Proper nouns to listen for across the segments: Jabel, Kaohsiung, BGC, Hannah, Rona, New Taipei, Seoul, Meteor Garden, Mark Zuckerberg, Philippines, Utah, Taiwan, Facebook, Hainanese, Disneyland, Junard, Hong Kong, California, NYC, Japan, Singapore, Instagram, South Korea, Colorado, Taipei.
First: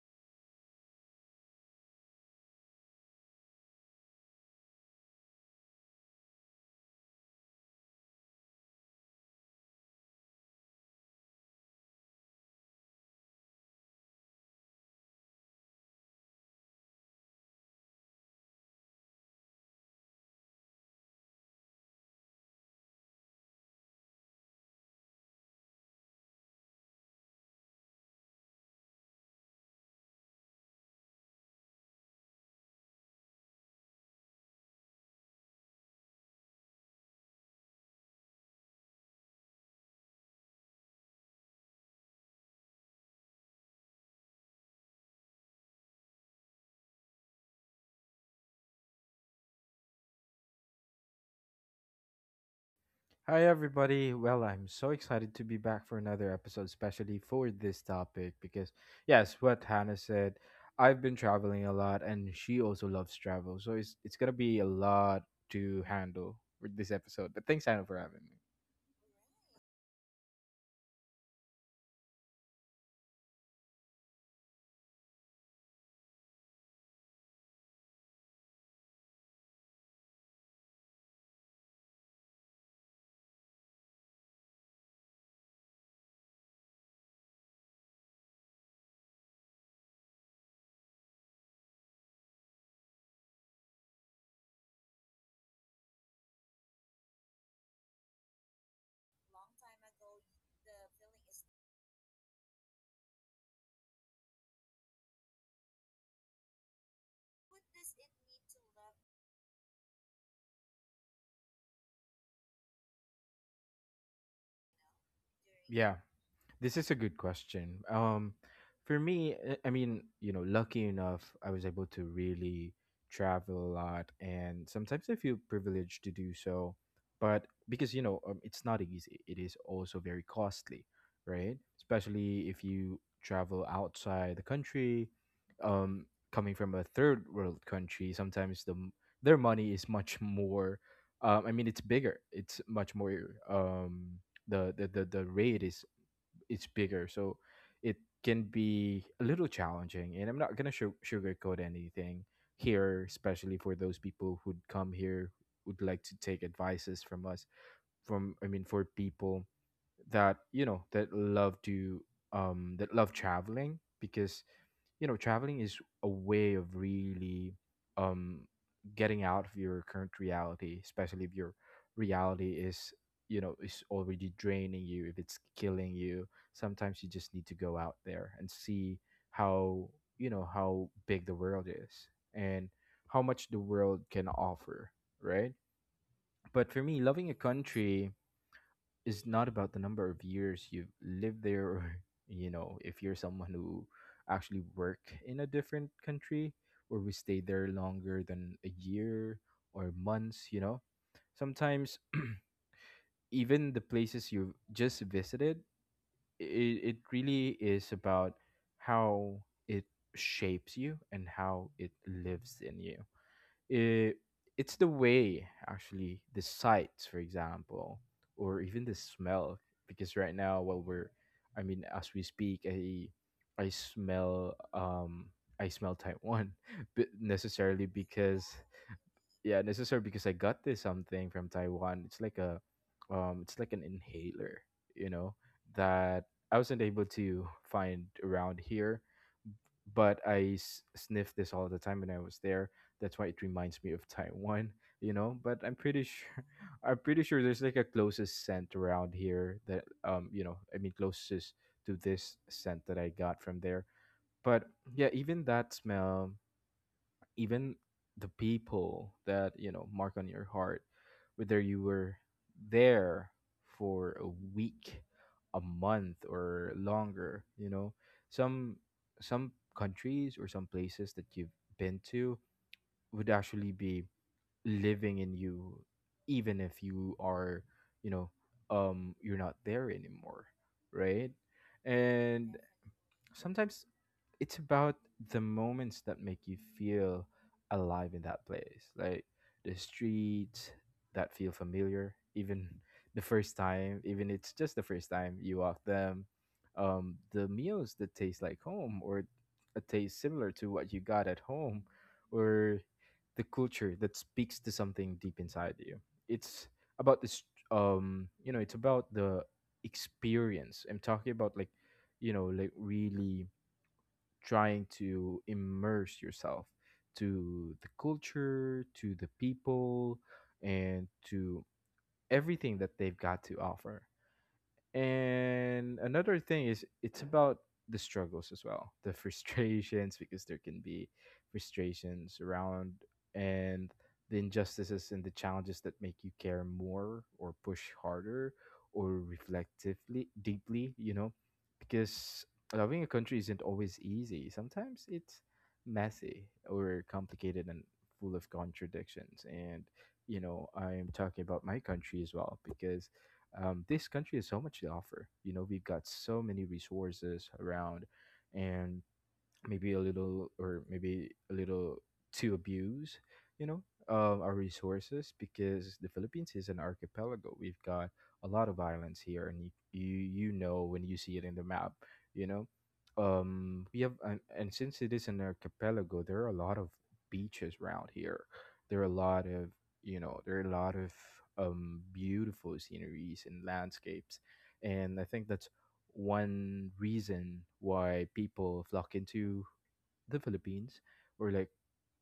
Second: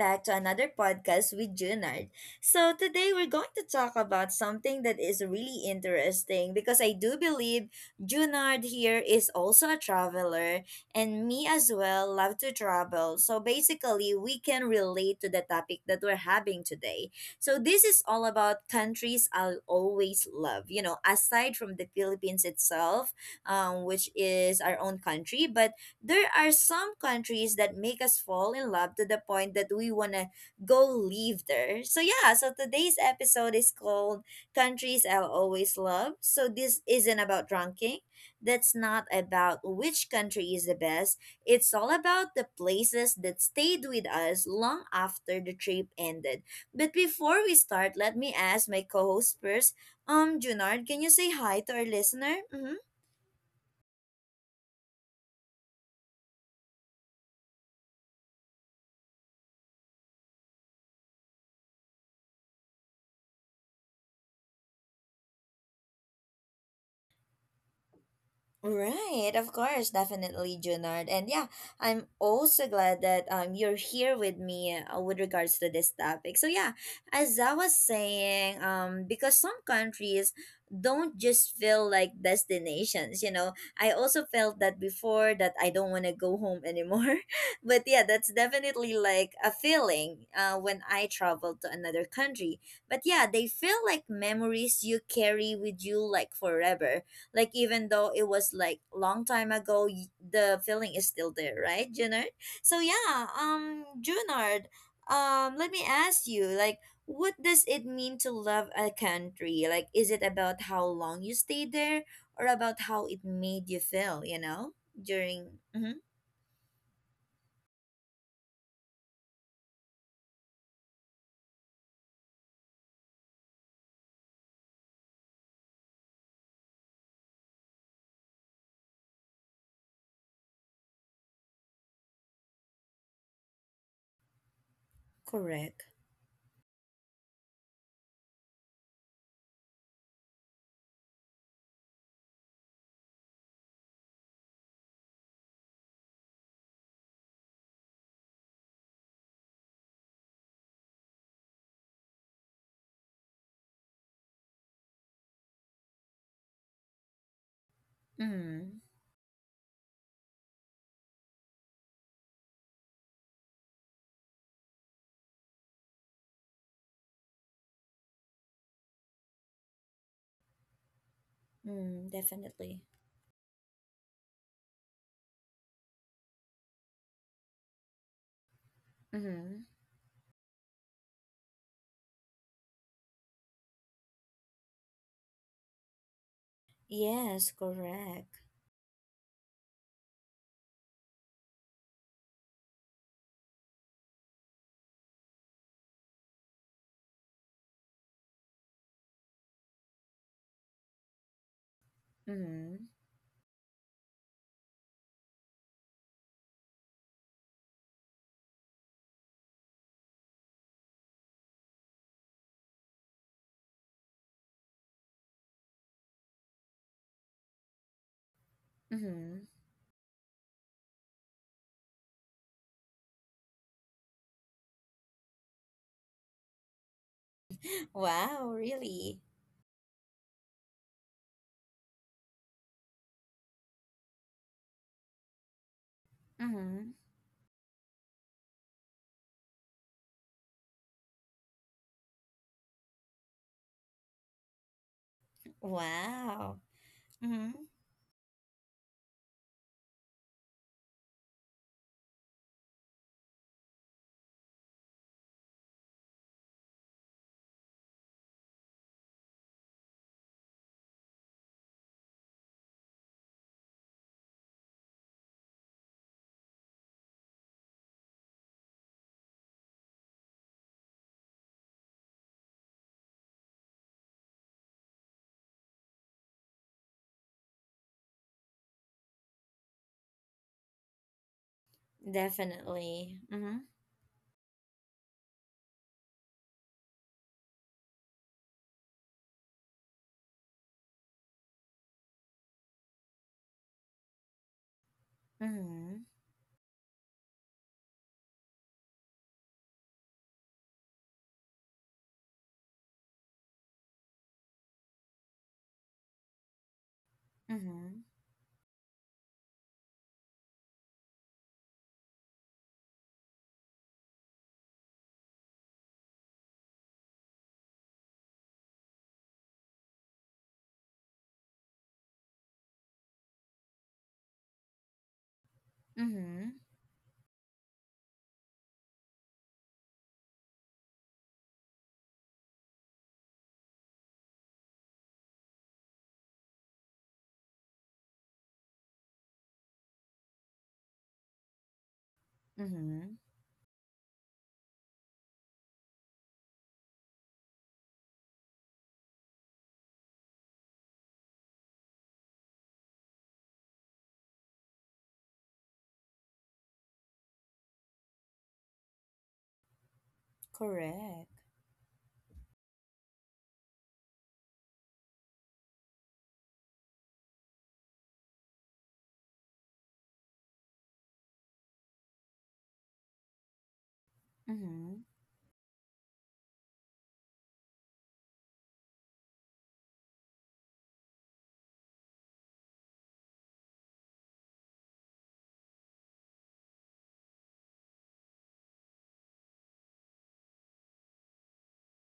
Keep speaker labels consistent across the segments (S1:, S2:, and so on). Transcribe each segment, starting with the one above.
S1: back to another podcast with Junard. So today we're going to talk about something that is really interesting because I do believe Junard here is also a traveler and me as well love to travel. So basically we can relate to the topic that we're having today. So this is all about countries I'll always love, aside from the Philippines itself, which is our own country, but there are some countries that make us fall in love to the point that we want to go live there. So today's episode is called Countries I'll Always Love. So, this isn't about ranking, that's not about which country is the best. It's all about the places that stayed with us long after the trip ended. But before we start, let me ask my co host first. Junard, can you say hi to our listener? Mm-hmm.
S2: Hi, everybody. Well, I'm so excited to be back for another episode, especially for this topic, because, yes, what Hannah said, I've been traveling a lot, and she also loves travel. So it's going to be a lot to handle with this episode. But thanks, Hannah, for having me.
S1: Right, of course, definitely, Junard. And yeah, I'm also glad that you're here with me with regards to this topic. So yeah, as I was saying, because some countries don't just feel like destinations. I also felt that before that I don't want to go home anymore. But yeah, that's definitely like a feeling when I travel to another country. But yeah, they feel like memories you carry with you like forever, like even though it was like long time ago, the feeling is still there, right, Junard? So yeah, Junard, let me ask you, like, what does it mean to love a country? Like, is it about how long you stayed there, or about how it made you feel? During.
S2: Yeah.
S1: Mm-hmm,
S2: This is a good question. For me, I mean, you know, lucky enough, I was able to really travel a lot, and sometimes I feel privileged to do so. But because you know, it's not easy. It is also very costly, right? Especially if you travel outside the country,
S1: correct.
S2: um, coming from a third world country. Sometimes the their money is much more. I mean, it's bigger. It's much more. The rate is it's bigger, so it can be a little challenging. And I'm not gonna sugarcoat anything here, especially for those people who'd come here would like to take advices from us. From I mean, for
S1: Mm,
S2: people that you know that love to that love traveling because you know, traveling is a way of really um getting out of your current reality, especially if your
S1: mm,
S2: reality
S1: definitely.
S2: is, you know, is already draining you, if it's killing you. Sometimes you just need to go out there and see
S1: Mm-hmm.
S2: how, you know, how big the world is and how much the world can offer, right? But for me, loving a
S1: Yes,
S2: country
S1: correct.
S2: is not about the number of years you've lived there, or you know, if you're someone who actually work in a different country or we stay there longer than a year or months, you know, sometimes
S1: Mm-hmm.
S2: even the places you've just visited, it really is about how it shapes you and how it lives in you. It, it's the way actually the sights, for example, or even the
S1: Mm-hmm.
S2: smell, because right now while we're, I mean, as we speak, I smell I smell Taiwan, but necessarily because
S1: Wow, really?
S2: yeah, necessarily because I got this something from Taiwan. It's like an inhaler, you know, that I wasn't
S1: Mm-hmm.
S2: able to find around here, but I sniffed this all the time when I was there. That's why it reminds me of Taiwan, you know. But I'm pretty sure,
S1: Wow.
S2: I'm pretty sure
S1: Mm-hmm.
S2: there's like a closest scent around here that, you know, I mean closest to this scent that I got from there. But yeah, even that smell, even the people that you know mark on your heart, whether you were there for a week, a month, or longer, you know, some some countries or some places that you've been to would actually be living in you, even if you are, you know, you're not there anymore, right? And
S1: Definitely. Mm-hmm.
S2: sometimes it's about the moments that make you feel alive in that place, like the streets that feel familiar even the first time, even it's just the first time you walk
S1: Mm-hmm.
S2: them. The meals that taste like home, or a taste similar to what you got at home, or the culture that speaks to something deep inside you. It's about this,
S1: Mm-hmm.
S2: you know, it's about the experience I'm talking about, like, you know, like really trying to immerse yourself to the culture, to the people, and to everything that they've got to offer. And another
S1: Mm-hmm.
S2: thing is, it's about the struggles as well, the frustrations, because there can be frustrations around, and the injustices and the challenges that make you care more or push harder or reflectively deeply, you know, because loving a
S1: Mm-hmm.
S2: country isn't always easy. Sometimes it's messy or complicated and full of contradictions, and you know, I'm talking about my country as well because this country has so much to offer. You know, we've got so many resources around, and maybe a little, or maybe
S1: Correct.
S2: a little to abuse, you know, our resources, because the Philippines is an archipelago. We've got a lot of islands here, and you know when you see it in the map, you know, we have, and since
S1: Mm-hmm.
S2: it is an archipelago, there are a lot of beaches around here. There are a lot of, you know, there are a lot of beautiful sceneries and landscapes, and I think that's one reason why people flock into the Philippines, or, like,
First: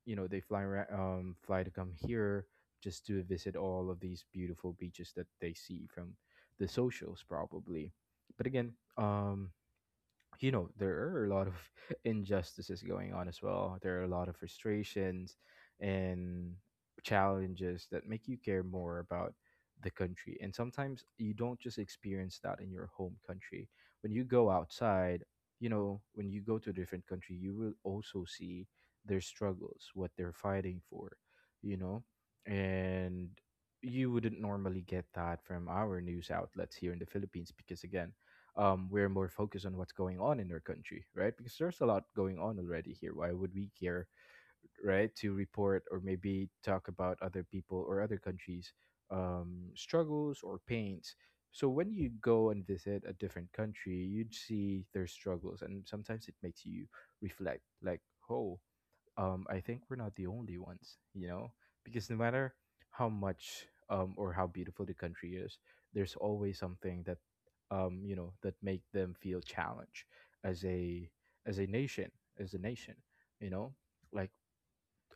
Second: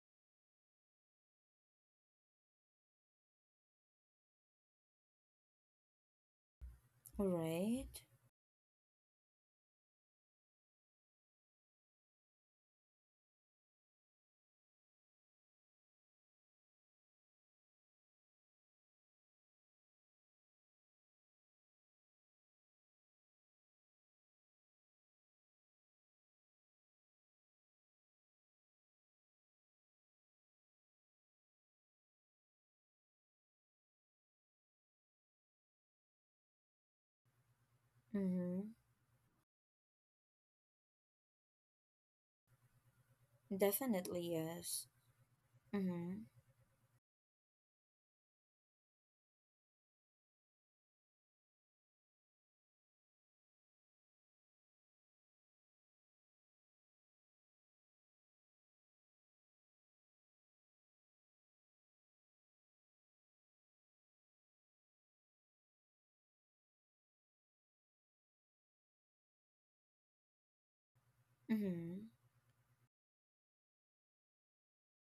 S2: you know, they fly to come here just to visit all of these beautiful beaches that they see from the socials,
S1: Right.
S2: probably. But again, um, you know, there are a lot of injustices going on as well. There are a lot of frustrations and challenges that make you care more about the country, and sometimes you don't just experience that in your home country. When you go outside, you know, when you go to a different country, you will also see their struggles, what they're fighting for, you know. And you wouldn't normally get that from our news outlets here in the Philippines, because again,
S1: Mm-hmm.
S2: we're more focused on what's going on in our country, right? Because there's a lot going on already here. Why would we care,
S1: Definitely yes.
S2: right, to report or
S1: Mm-hmm.
S2: maybe talk about other people or other countries' struggles or pains? So when you go and visit a different country, you'd see their struggles, and sometimes it makes you reflect, like, oh, I think we're not the only ones, you know, because no matter how much, or how beautiful the country is, there's always something that, you know, that make them feel challenged as a, as a
S1: Mm-hmm.
S2: nation, as a nation, you know, like,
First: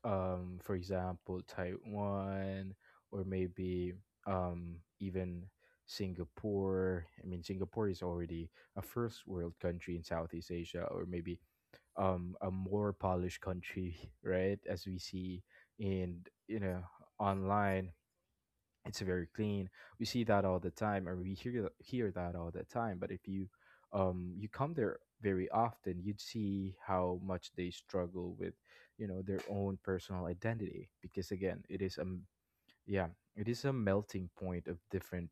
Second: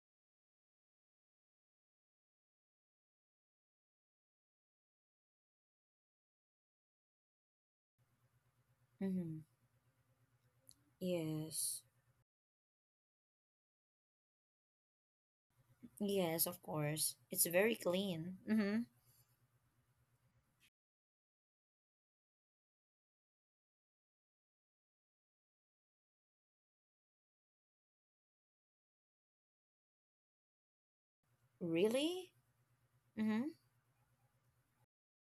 S2: for example, Taiwan, or maybe, even Singapore. I mean, Singapore is already a first
S1: Mm-hmm.
S2: world country in Southeast Asia, or maybe
S1: Yes.
S2: a more polished country, right, as we see in,
S1: Yes,
S2: you
S1: of
S2: know,
S1: course. It's very
S2: online.
S1: clean. Mm-hmm.
S2: It's very clean. We see that all the time, and we hear hear that all the time. But if you you come there very often, you'd see how much they struggle with, you know, their own personal identity, because again, it is a
S1: Really?
S2: yeah, it
S1: Mm-hmm.
S2: is a melting point of different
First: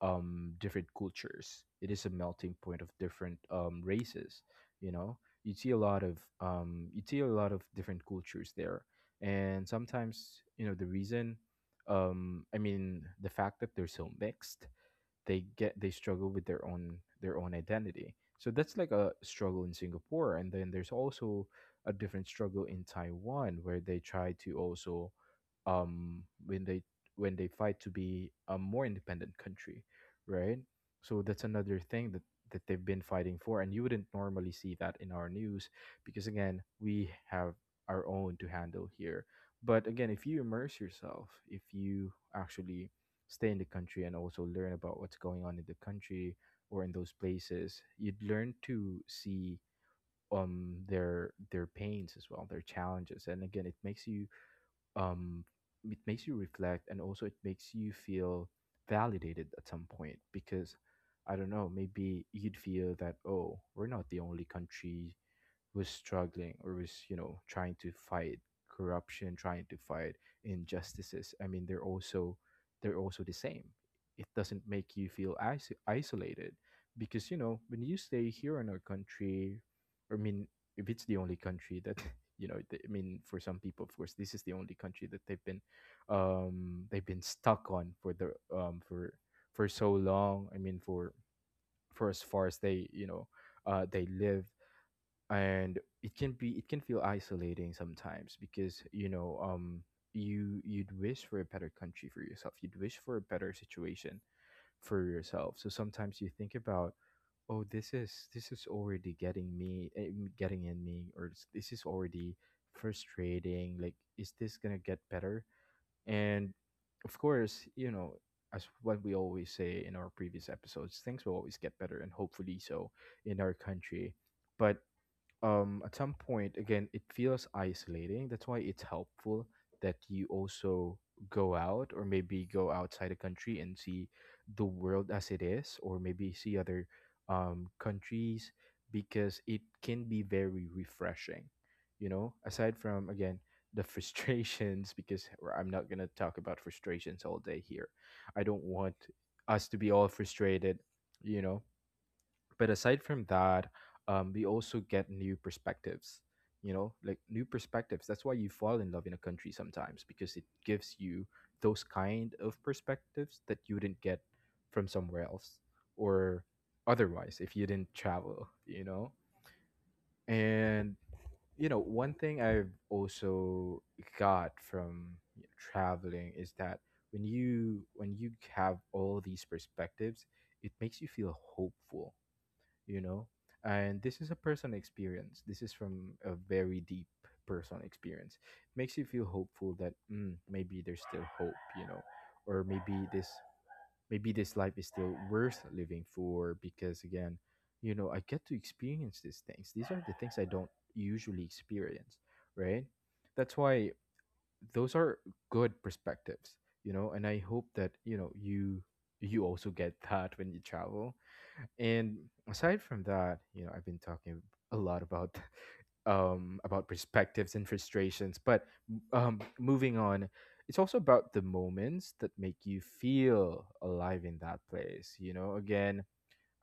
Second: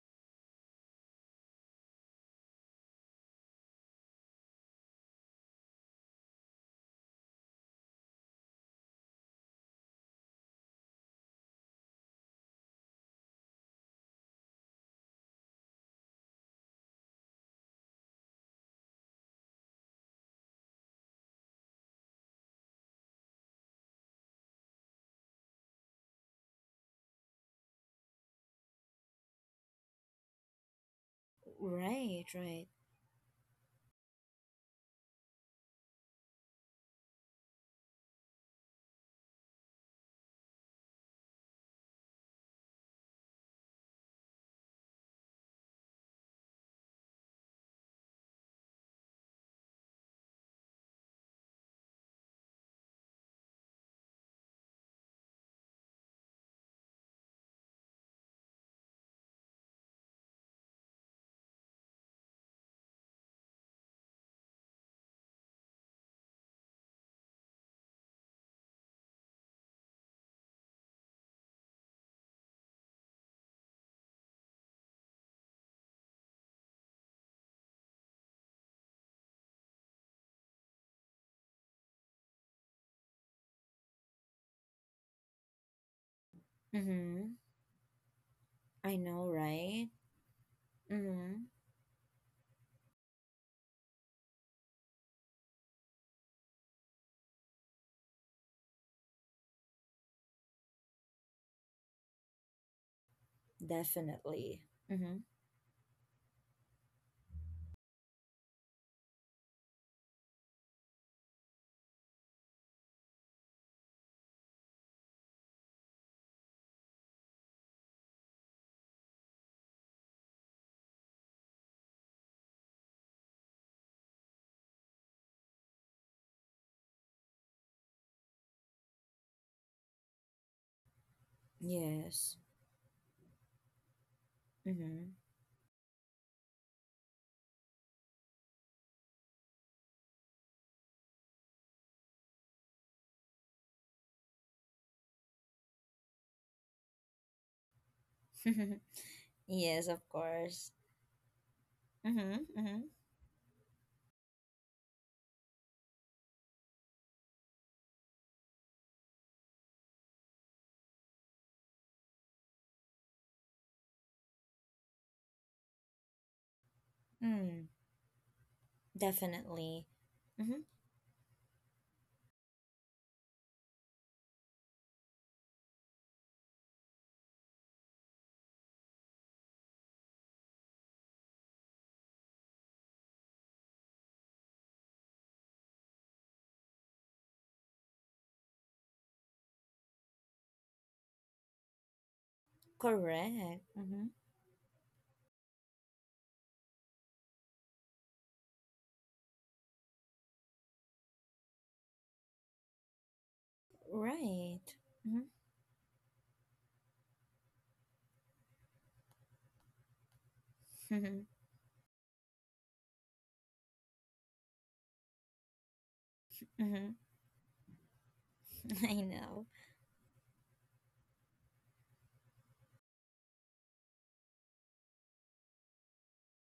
S2: different cultures. It is a melting point of different races, you know. You see a lot of you see a lot of different cultures there. And sometimes, you know, the reason, I mean, the fact that they're so mixed, they get they struggle with their own identity. So that's like a struggle in Singapore, and then there's also a different struggle in Taiwan, where they try to also, when they, when they fight to be a more independent country, right? So that's another thing that
S1: Right,
S2: that
S1: right.
S2: they've been fighting for, and you wouldn't normally see that in our news, because again, we have our own to handle here. But again, if you immerse yourself, if you actually stay in the country and also learn about what's going on in the country or in those places, you'd learn to see their pains as well, their challenges, and again um it makes you reflect, and also it makes you feel validated at some point, because I don't know, maybe you'd feel that, oh, we're not the only country was struggling, or was, you know, trying to fight corruption, trying to fight injustices. I mean, they're also the same. It doesn't make you feel isolated, because you know, when you stay here in our country, I mean, if it's the only country that you know I mean, for some people, of course, this is the only country that they've been
S1: Mm-hmm.
S2: stuck on for the
S1: I know,
S2: for
S1: right?
S2: so long. I mean,
S1: Mm-hmm.
S2: for as far as they, you know, they live, and it can be, it can feel isolating sometimes, because you know, you you'd wish for a better country for yourself, you'd wish for a better situation
S1: Definitely.
S2: for
S1: Mm-hmm.
S2: yourself. So sometimes you think about, oh, this is already getting me, getting in me, or this is already frustrating, like, is this gonna get better? And of course, you know, as what we always say in our previous episodes, things will always get better, and hopefully so in our country. But at some point again, it feels isolating. That's why it's helpful that you also go out, or
S1: Yes.
S2: maybe go outside the country and see the
S1: Mm-hmm.
S2: world as it is, or maybe see other countries, because it can be very refreshing, you know, aside from again the frustrations, because I'm not going to talk about frustrations all day here. I don't want us to
S1: yes,
S2: be
S1: of
S2: all
S1: course.
S2: frustrated, you know.
S1: Mm-hmm.
S2: But
S1: Mm-hmm.
S2: aside from that, we also get new perspectives. You know, like new perspectives. That's why you fall in love in a country sometimes because it gives you those kind of perspectives that you didn't get from somewhere else or otherwise if you
S1: Mm,
S2: didn't travel. You know,
S1: definitely. Mm-hmm.
S2: and you know one thing I've also got from traveling is that when you have all these perspectives, it makes you feel hopeful, you know. And this is a personal experience, this is from a very deep personal experience. Makes you feel hopeful that maybe there's still hope, you know, or
S1: Correct. Mm-hmm.
S2: maybe this life is still worth living for because again, you know, I get to experience these things. These are the things I don't usually experience, right? That's why
S1: Right.
S2: those are good perspectives, you know, and I hope that, you know, you also get that when you travel.
S1: Mm-hmm.
S2: And aside from that, you know, I've been talking a lot about about
S1: Mm-hmm.
S2: perspectives and frustrations, but
S1: I know.
S2: moving on, it's also about the moments that make you feel alive in that place, you know? Again,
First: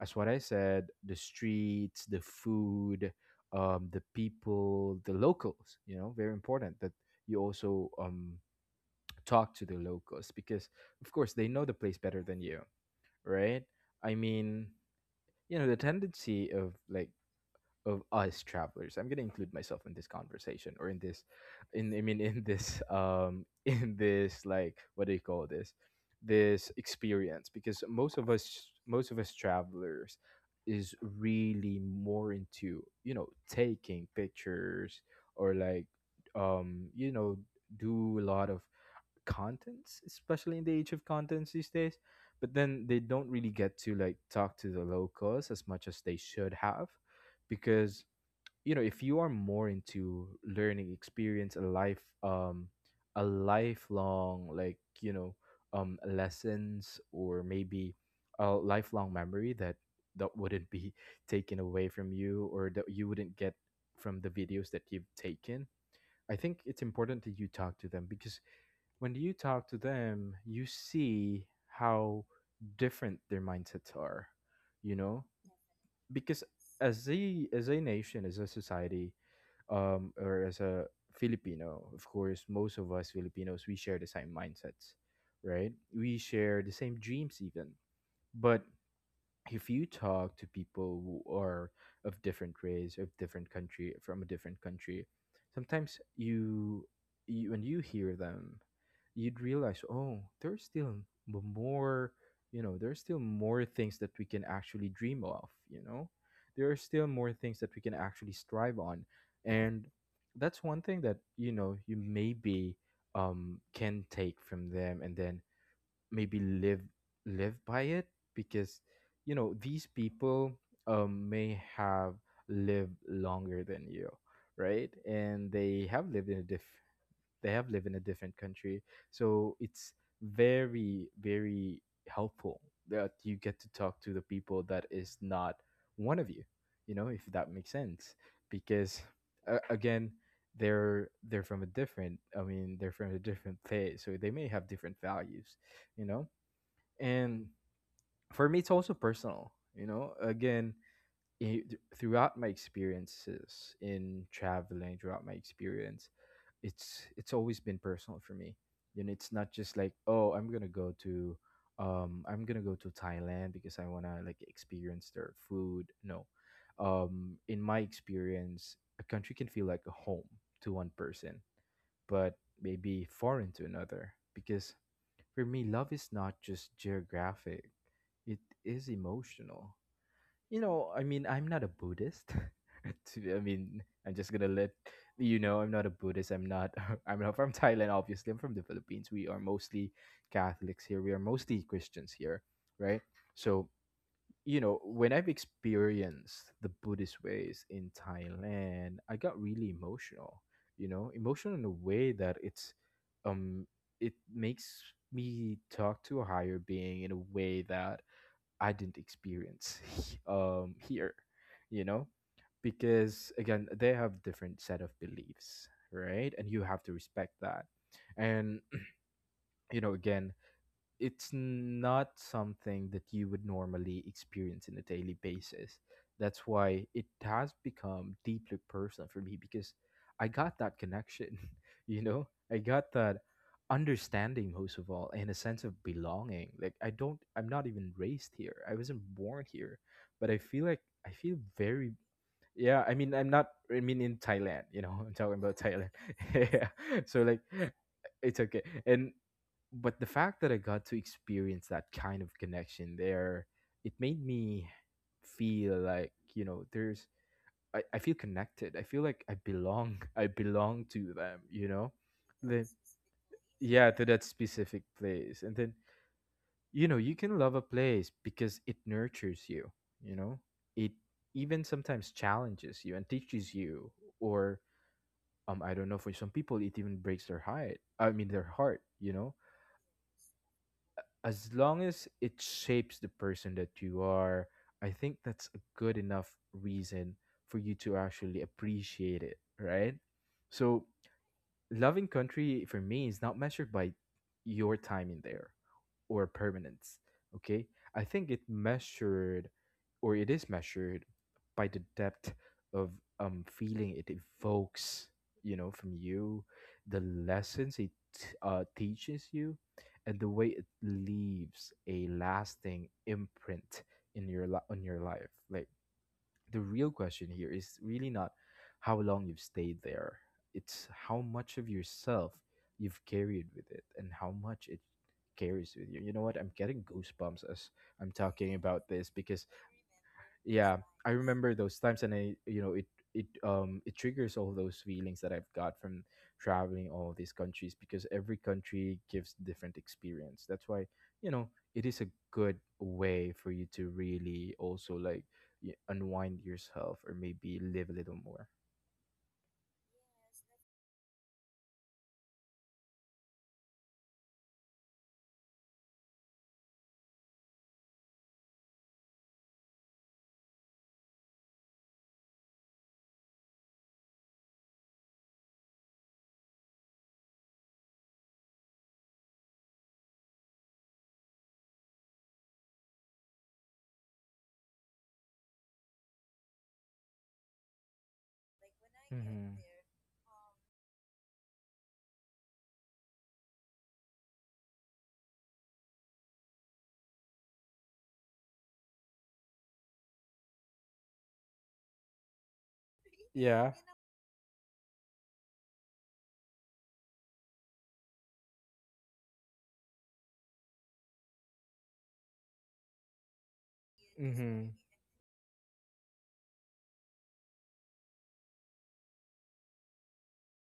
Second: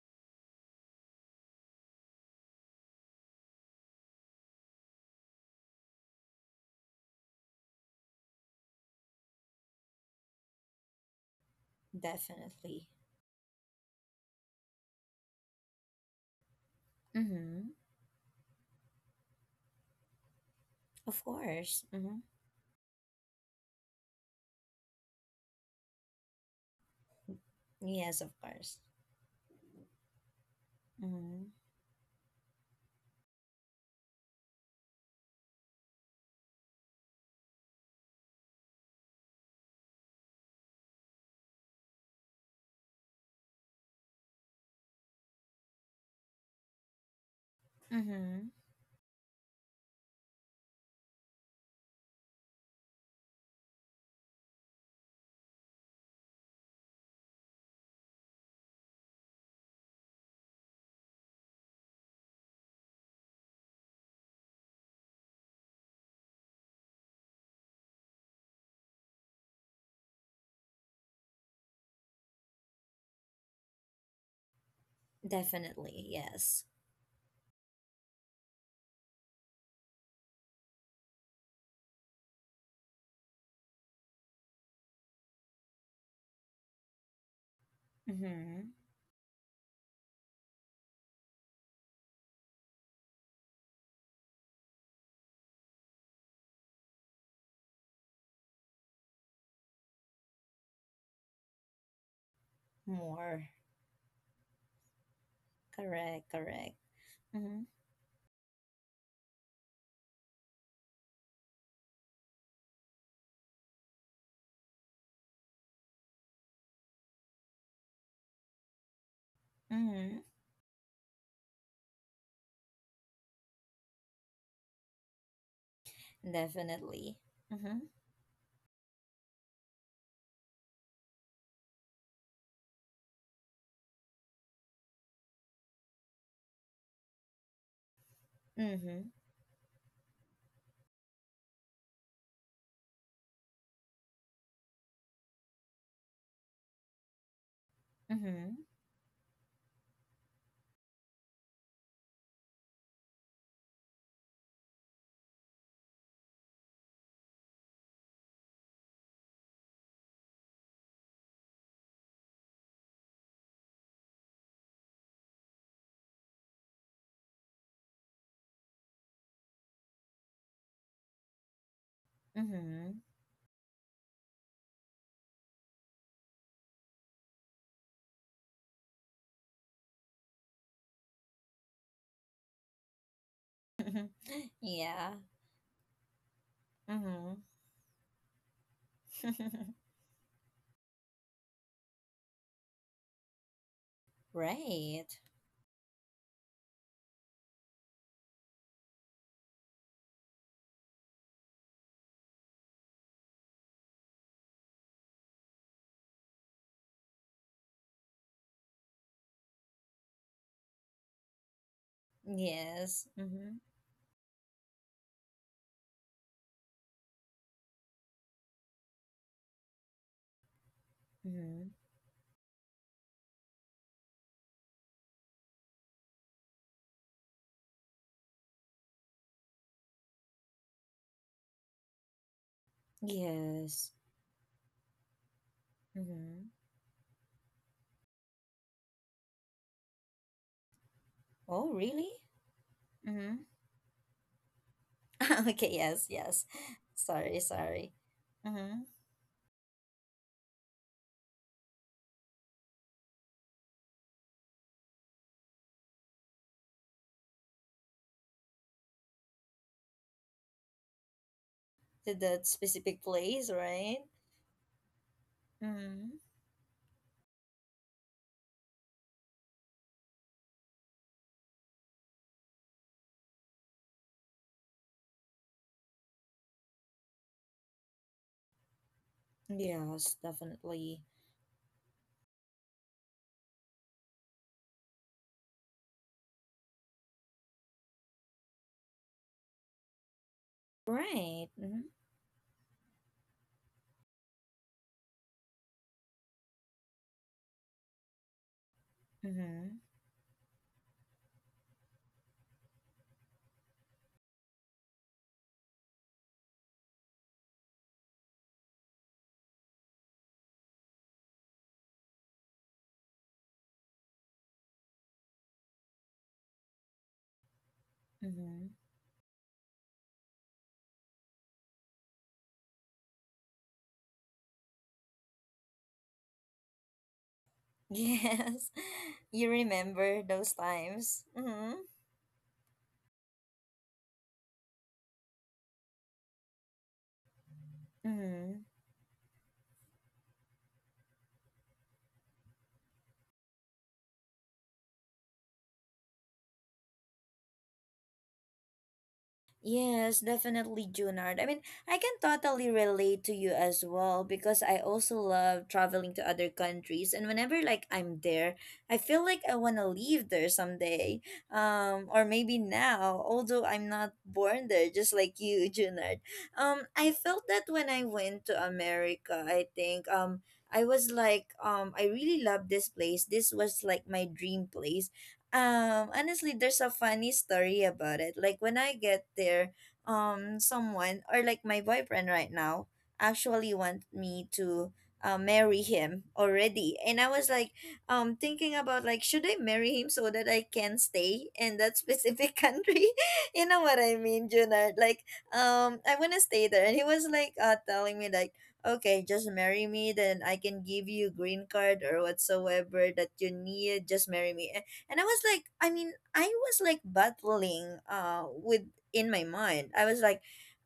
S2: as what I said, the streets, the food, the people, the locals. You know, very important that you also talk to the locals because, of course, they know the place better than you,
S1: Definitely.
S2: right? I mean, you know, the tendency of like
S1: Mm-hmm.
S2: of us travelers, I'm going to include myself in this conversation, or in this,
S1: Of course.
S2: in I mean
S1: Mm-hmm.
S2: in this in this like, what do you call this, this experience, because most
S1: Yes,
S2: of
S1: of
S2: us
S1: course.
S2: most of us travelers is
S1: Mm-hmm.
S2: really more into, you know, taking pictures or like, um you know do a lot of contents, especially in the age of contents these days. But then they don't really get to like talk to the locals as much as they should have because,
S1: Mm-hmm.
S2: you know, if you are more into learning experience a life, a lifelong, like, you know, lessons, or maybe a lifelong memory that that wouldn't be taken away from you, or that you wouldn't get from the videos that you've taken. I think it's important that you talk to them because when you talk to them, you see how different their mindsets are, you know.
S1: Definitely.
S2: Because
S1: Yes.
S2: as a nation, as a society, or as a Filipino, of course, most of us Filipinos, we share the same mindsets, right? We share the same dreams, even.
S1: Mm-hmm.
S2: But if you talk to people who are of different race, of different country, sometimes you, you when you hear them, you'd realize, oh, there's still more, you know, there's still
S1: More.
S2: more things that we can actually dream of, you know?
S1: Correct.
S2: There are
S1: Correct.
S2: still more things
S1: Mm-hmm.
S2: that we can actually strive on. And that's one thing that, you know, you maybe can take from them, and then maybe live by it, because, you know, these
S1: Mm-hmm.
S2: people may have lived longer than you, right? And
S1: Definitely.
S2: they have
S1: Mm-hmm.
S2: lived in a different country. So it's very, very helpful that you get to talk to the people that is not one of you, you know, if that makes sense. Because
S1: Mm-hmm.
S2: again, they're from a different, I mean, they're from a different place, so they may have different values, you know. And for
S1: Mm-hmm.
S2: me, it's also personal, you know. Again, i- throughout my experiences in traveling, it's always been personal for me. You know, it's not just like, oh, I'm gonna go to, Thailand, because I wanna like experience their food. No, in my experience, a country can feel like a home to one person, but
S1: Mm-hmm.
S2: maybe foreign to another. Because for me, love is not just geographic; it is emotional, you know. I mean, I'm not a Buddhist. to, I mean, I'm just gonna let
S1: yeah.
S2: you know, I'm not a Buddhist. I'm not. I'm
S1: Mm-hmm.
S2: not from Thailand. Obviously, I'm from the Philippines. We are mostly Catholics here. We are mostly Christians here, right? So you know,
S1: right.
S2: when I've experienced the Buddhist ways in Thailand, I got really emotional. You know, emotional in a way that it's, um, it makes me talk to a higher being in a way that I didn't experience here, you know,
S1: Yes.
S2: because
S1: Mm-hmm.
S2: again, they have different set of beliefs, right? And you have to respect that. And you know, again, it's
S1: Mm-hmm.
S2: not something that you would normally experience on a daily basis. That's why it has become deeply personal for me, because I got that connection, you know, I got that
S1: Yes.
S2: understanding most of all, and a sense of belonging.
S1: Mm-hmm.
S2: Like, I'm not even raised here. I wasn't born here, but I feel like I feel
S1: Oh,
S2: very,
S1: really?
S2: yeah, I mean, I'm
S1: Mm-hmm.
S2: not. I mean, in Thailand, you know, I'm talking about
S1: okay,
S2: Thailand.
S1: yes, yes.
S2: Yeah, so
S1: Sorry,
S2: like,
S1: sorry.
S2: it's okay.
S1: Mm-hmm.
S2: And but the fact that I got to experience that kind of connection there, it made me feel like, you know, there's. I feel connected. I feel like I belong. I belong to them. You know,
S1: To that
S2: the
S1: specific place,
S2: yeah, to
S1: right?
S2: that specific place, and then,
S1: Mm-hmm.
S2: you know, you can love a place because it nurtures you, you know. It even sometimes challenges you and teaches you, or, I don't know, for some people it even breaks their heart, I mean their heart, you know.
S1: Yes, definitely.
S2: As long as it shapes the person that you are, I think that's a good enough reason for you to actually appreciate it, right? So
S1: Right. Mm-hmm.
S2: loving country for me is not measured by your time in there, or permanence. Okay, I think it measured,
S1: Mm-hmm.
S2: or it is measured, by the depth of feeling it evokes, you know, from you, the lessons it teaches you, and the way it leaves a lasting imprint in your on your life. Like the real question here is really not
S1: Mm-hmm.
S2: how long you've stayed there. It's how much of yourself you've carried with it, and how much it carries with you. You know what? I'm getting goosebumps as I'm talking
S1: Yes.
S2: about this because,
S1: You remember those
S2: yeah, I
S1: times?
S2: remember
S1: Mm-hmm.
S2: those times, and I, you know, it, it triggers all those feelings that I've got from traveling all these countries, because every
S1: Mm-hmm.
S2: country gives different experience. That's why, you know, it is a good way for you to really also like unwind yourself, or maybe live a little more.
S1: Yes, definitely, Junard. I mean, I can totally relate to you as well because I also love traveling to other countries, and whenever like I'm there, I feel like I wanna live there someday, or maybe now. Although I'm not born there, just like you, Junard. I felt that when I went to America. I was like, I really love this place. This was like my dream place. Honestly, there's a funny story about it. Like when I get
S2: Like. Mm-hmm.
S1: there, someone or like my boyfriend right now actually want me to marry him already, and I was like, thinking about like should I marry him so that I can stay in that specific country? you
S2: Yeah.
S1: know what I mean, Junard? Like, I wanna stay there, and he was like, telling me like. Okay, just marry me, then I can give you green card or whatsoever that you need. Just marry me,
S2: Mm-hmm.
S1: and I was like, I mean, I was like battling with in my mind. I was like,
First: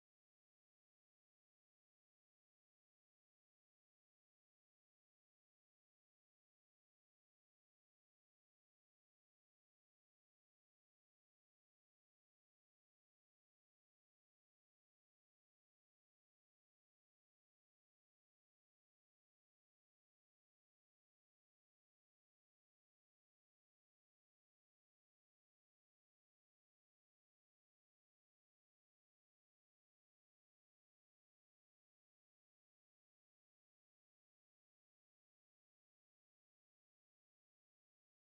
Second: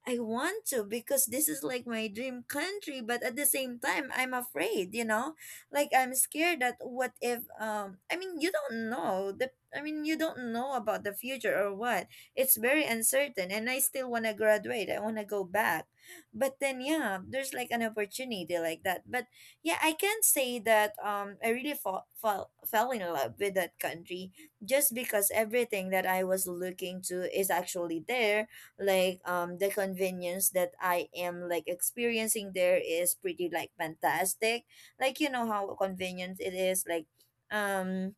S1: I want to because this is like my dream country, but at the same time I'm afraid, you know, like I'm scared that what if I mean you don't know about the future or what. It's very uncertain and I still want to graduate, I want to go back, but then yeah, there's like an opportunity like that. But yeah, I can say that I really fell in love with that country just because everything that I was looking to is actually there. Like the convenience that I am like experiencing there is pretty like fantastic. Like you know how convenient it is, like um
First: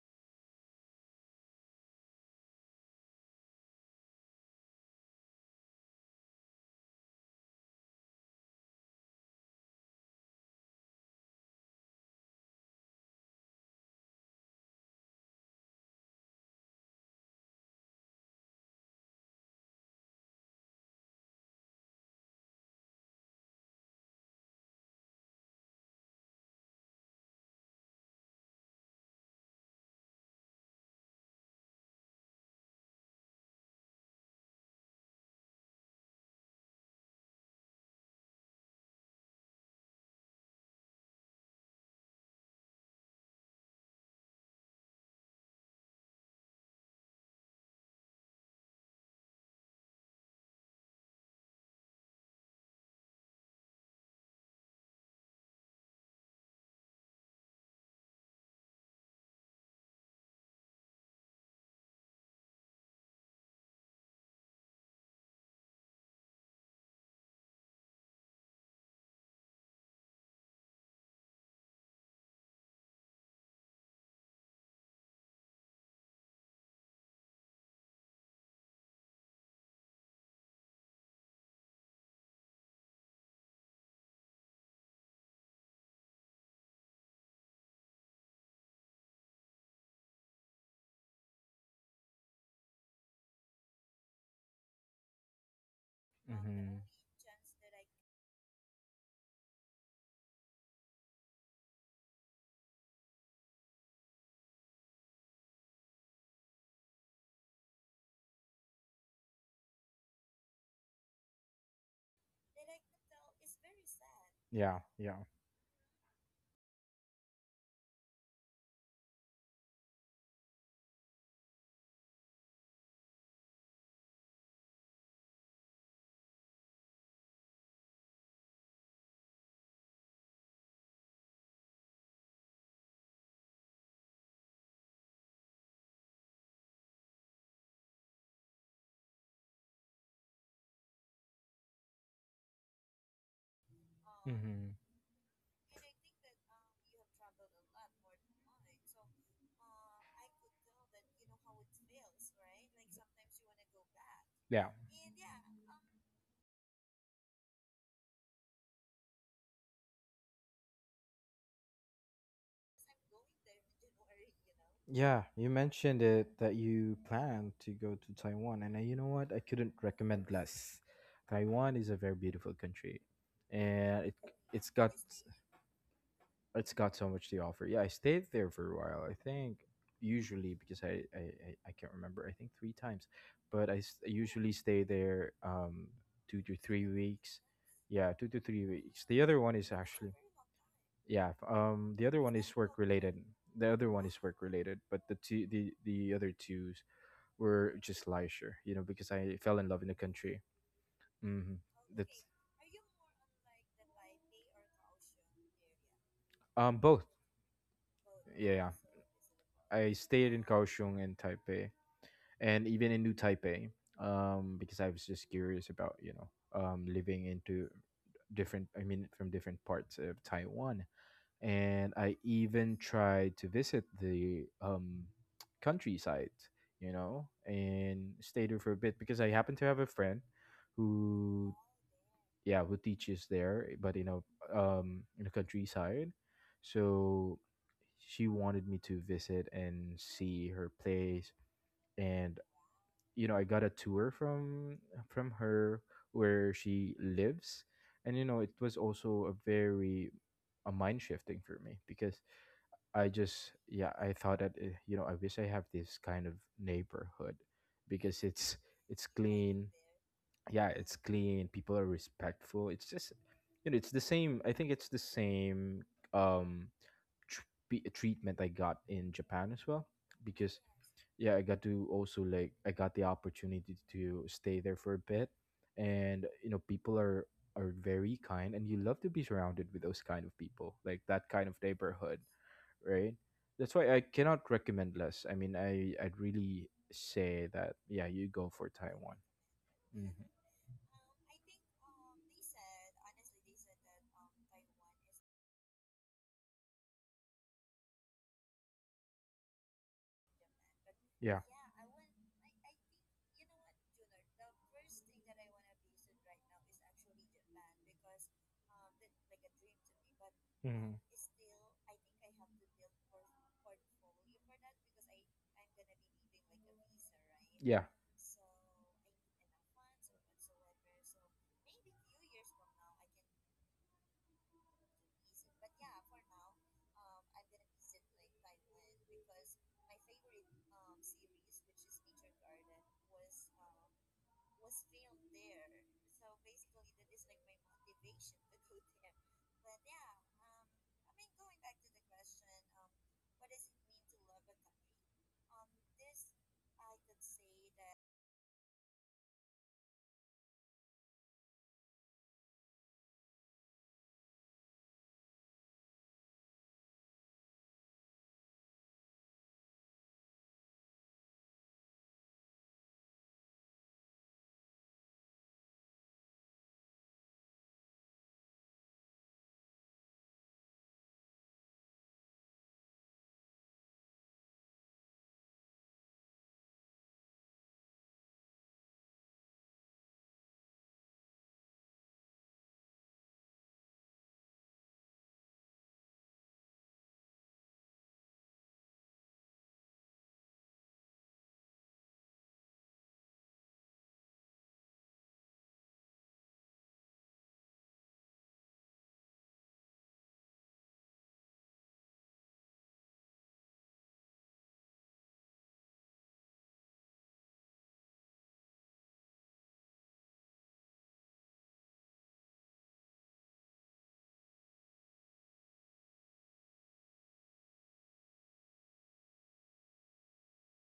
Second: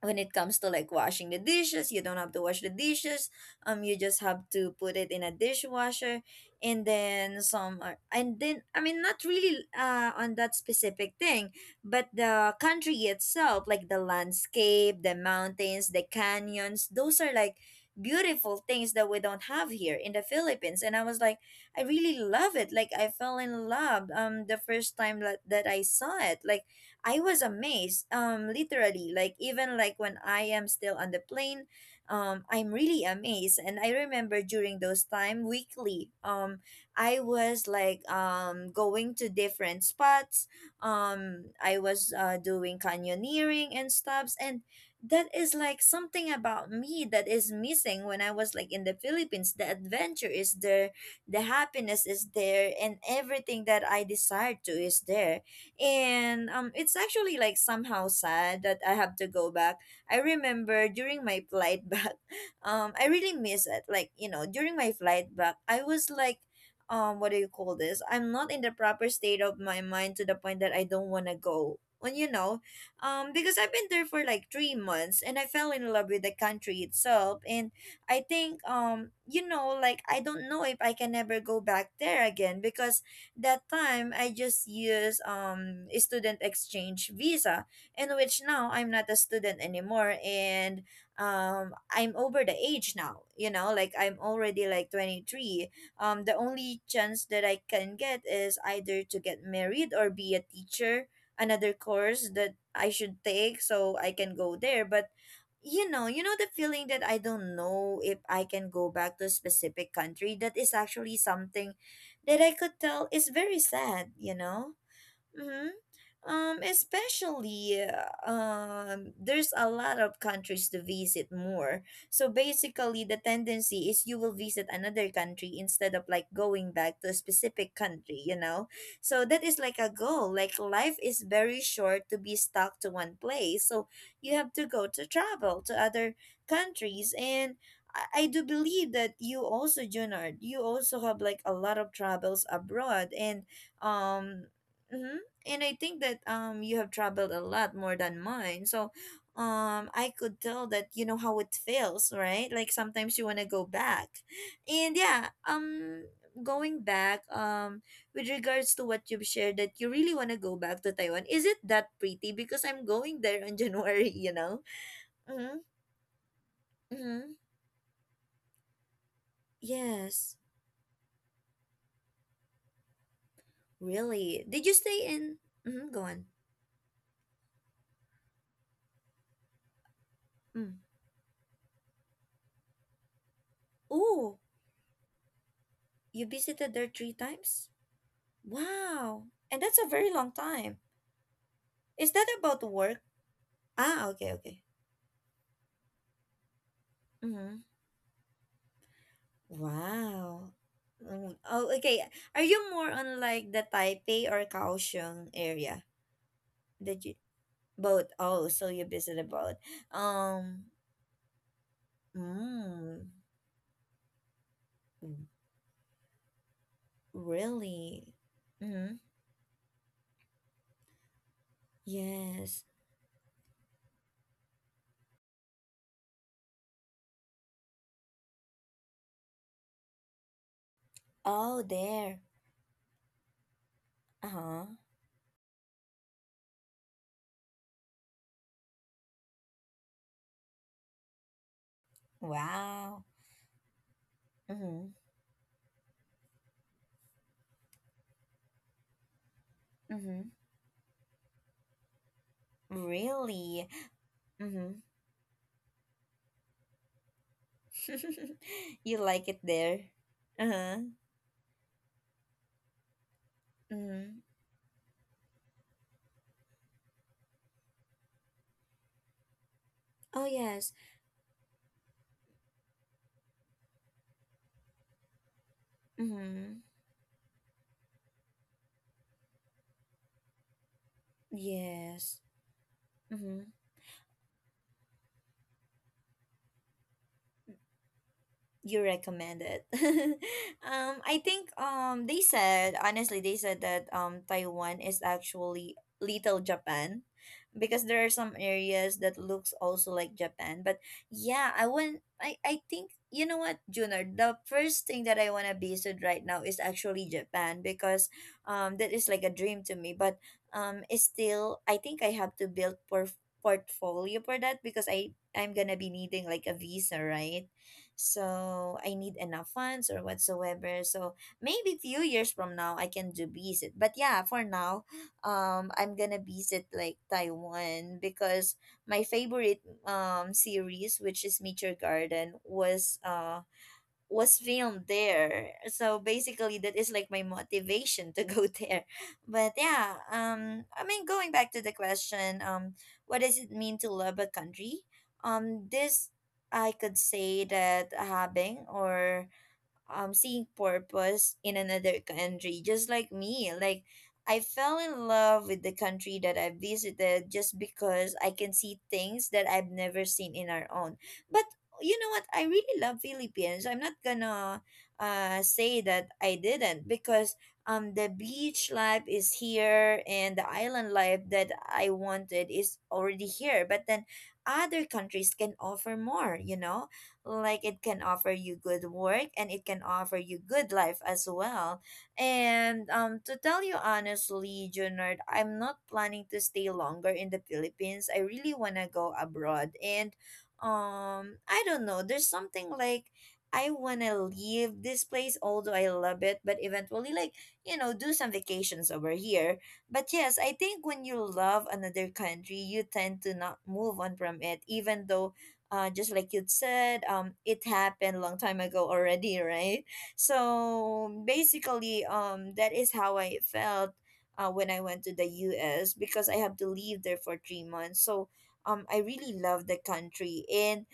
S1: when it comes to like washing the dishes, you don't have to wash the dishes, you just have to put it in a dishwasher. And then some are, and then I mean not really on that specific thing, but the country itself, like the landscape, the mountains, the canyons, those are like beautiful things that we don't have here in the Philippines. And I was like, I really love it, like I fell in love the first time that I saw it. Like I was amazed. Literally, like even like when I am still on the plane, I'm really amazed. And I remember during those time weekly, I was like going to different spots. I was doing canyoneering and stuffs, and that is like something about me that is missing when I was like in the Philippines. The adventure is there, the happiness is there, and everything that I desire to is there. And it's actually like somehow sad that I have to go back. I remember during my flight back, I really miss it. Like you know during my flight back I was like, what do you call this, I'm not in the proper state of my mind to the point that I don't want to go. And you know, because I've been there for like 3 months, and I fell in love with the country itself. And I think, you know, like I don't know if I can ever go back there again, because that time I just used a student exchange visa, in which now I'm not a student anymore. And I'm over the age now, you know, like I'm already like 23. The
S2: Mm-hmm.
S1: only chance that I can get is either to get married or be a teacher, another course that I should take so I can go there. But you know the feeling that I don't know if I can go back to a specific country. That is actually something that I could tell is very sad, you know?
S2: Yeah. Yeah.
S1: Mm-hmm. Especially, there's a lot of countries to visit more. So basically, the tendency is you will visit another country instead of like going back to a specific country, you know? So that is like a goal. Like, life is very short to be stuck to one place. So you have to go to travel to other countries. And I do believe that you also, Junard, you also have like a lot of travels abroad. And, um,
S2: Mm-hmm.
S1: mhm and I think that you have traveled a lot more than mine. So I could tell that you know how it feels, right? Like sometimes you wanna go back.
S2: Yeah.
S1: And yeah, going back, with regards to what you've shared that you really wanna go back to Taiwan, is it that pretty? Because I'm going there in January, you know?
S2: Yeah. You
S1: Mm-hmm.
S2: mentioned it that you
S1: Mm-hmm.
S2: plan to go to Taiwan, and you know what? I couldn't recommend
S1: Yes.
S2: less. Taiwan is a very beautiful country, and
S1: Really. Did
S2: it's
S1: you
S2: got
S1: stay in mm-hmm, go on.
S2: it's got so much to offer. Yeah, I stayed there for a while. I think usually
S1: Mm.
S2: because I can't remember. I think 3 times, but I
S1: Oh,
S2: usually stay there
S1: you
S2: two to
S1: visited
S2: three
S1: there three
S2: weeks.
S1: times?
S2: Yeah, 2 to 3 weeks. The
S1: Wow.
S2: other one
S1: And
S2: is
S1: that's a very
S2: actually,
S1: long time.
S2: yeah. The
S1: Is
S2: other
S1: that
S2: one is
S1: about
S2: work
S1: work?
S2: related. The other one
S1: Ah,
S2: is
S1: okay,
S2: work
S1: okay.
S2: related, but the other two
S1: Mm-hmm.
S2: were just leisure. You know, because I fell in love in the country.
S1: Wow. Mm,
S2: Mm-hmm.
S1: Oh, okay.
S2: That's
S1: Are you more on like the Taipei or Kaohsiung area?
S2: um, both.
S1: Did you both? Oh, so
S2: Yeah,
S1: you visited both.
S2: I stayed in
S1: Um,
S2: Kaohsiung and Taipei. And even
S1: mm,
S2: in New Taipei, because I was
S1: w-
S2: just curious about, you know, living into
S1: really?
S2: different, I
S1: Mm-hmm.
S2: mean, from different parts of Taiwan, and I
S1: Yes.
S2: even tried to visit the countryside, you know, and stay there for a bit because I happen to have a friend who,
S1: Oh, there.
S2: yeah, who teaches there, but you know,
S1: Uh-huh.
S2: in the countryside, so she wanted me to visit and see her place. And
S1: Wow.
S2: you know, I got a tour
S1: Mm-hmm.
S2: from her where she lives, and you know, it was also a very
S1: Mm-hmm.
S2: a mind shifting for me because I just,
S1: Really?
S2: yeah, I thought that,
S1: Mm-hmm.
S2: eh, you know, I wish I have this kind of neighborhood because
S1: you
S2: it's
S1: like it
S2: clean,
S1: there?
S2: yeah,
S1: Uh-huh.
S2: it's clean. People are respectful. It's just, you know, it's the
S1: Mm-hmm.
S2: same. I think it's the same um treatment I got in Japan as well,
S1: Oh,
S2: because,
S1: yes.
S2: yeah, I got to also like, I got the opportunity to stay there for a bit, and you know
S1: Mm-hmm.
S2: people are very kind, and you love to be surrounded with those kind of people, like that kind of neighborhood,
S1: Yes.
S2: right?
S1: Mm-hmm.
S2: That's why I cannot recommend less. I mean, I'd really say that, yeah, you go for
S1: you
S2: Taiwan.
S1: recommend it
S2: Hmm.
S1: I think they said honestly, they said that Taiwan is actually little Japan, because there are some areas that looks also like Japan. But
S2: Yeah.
S1: yeah, I want I think, you know what, Junior, the first thing that I want to visit right now is actually Japan, because that is like a dream to me. But
S2: Hmm.
S1: it's still, I think I have to build porf portfolio for that, because I'm gonna be needing like a visa, right?
S2: Yeah.
S1: So I need enough funds or whatsoever. So maybe few years from now I can do visit. But yeah, for now, I'm gonna visit like Taiwan because my favorite series, which is Meteor Garden, was filmed there. So basically that is like my motivation to go there. But yeah, I mean going back to the question, what does it mean to love a country? This I could say that having or seeing purpose in another country, just like me, like I fell in love with the country that I visited just because I can see things that I've never seen in our own. But, you know what, I really love Philippines. I'm not gonna say that I didn't, because the beach life is here and the island life that I wanted is already here. But then other countries can offer more, you know, like it can offer you good work and it can offer you good life as well. And to tell you honestly, Junard, I'm not planning to stay longer in the Philippines. I really want to go abroad, and I don't know, there's something like I want to leave this place, although I love it. But eventually, like, you know, do some vacations over here. But yes, I think when you love another country, you tend to not move on from it, even though just like you said, it happened a long time ago already, right? So basically, that is how I felt when I went to the U.S. because I have to live there for 3 months. So I really love the country, and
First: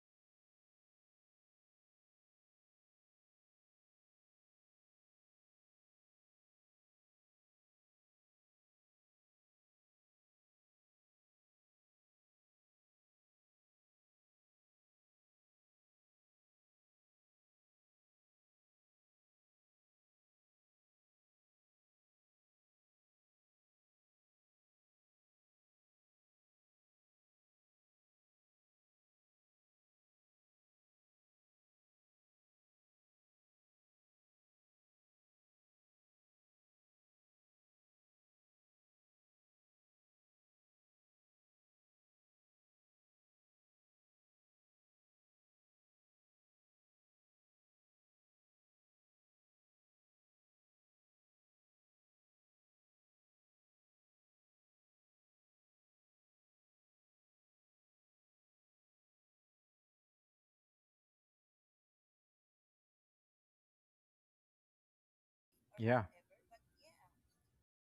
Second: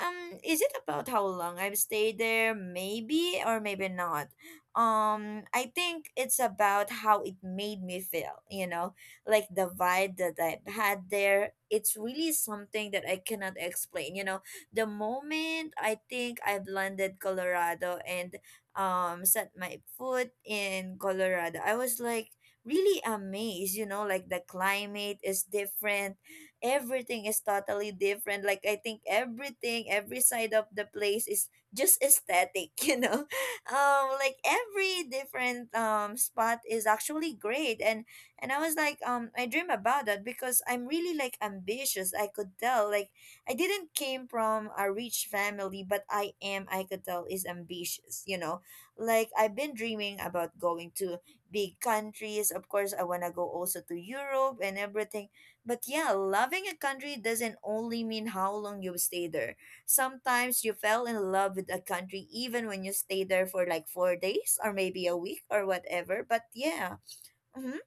S1: is it about how long I've stayed there? Maybe or maybe not. I think it's about how it made me feel, you know, like the vibe that I've had there. It's really something that I cannot explain, you know. The moment I think I've landed Colorado and set my foot in Colorado, I was like really amazed, you know, like the climate is different. Everything is totally different. Like I think everything, every side of the place is just aesthetic, you know. Like every different spot is actually great, and I was like, I dream about that because I'm really like ambitious. I could tell, like I didn't came from a rich family, but I am, I could tell, is ambitious. You know, like I've been dreaming about going to big countries. Of course, I wanna go also to Europe and everything. But yeah, loving a country doesn't only mean how long you stay there. Sometimes you fell in love with a country even when you stay there for like 4 days or maybe a week or
S2: Yeah.
S1: whatever. But yeah, hmm,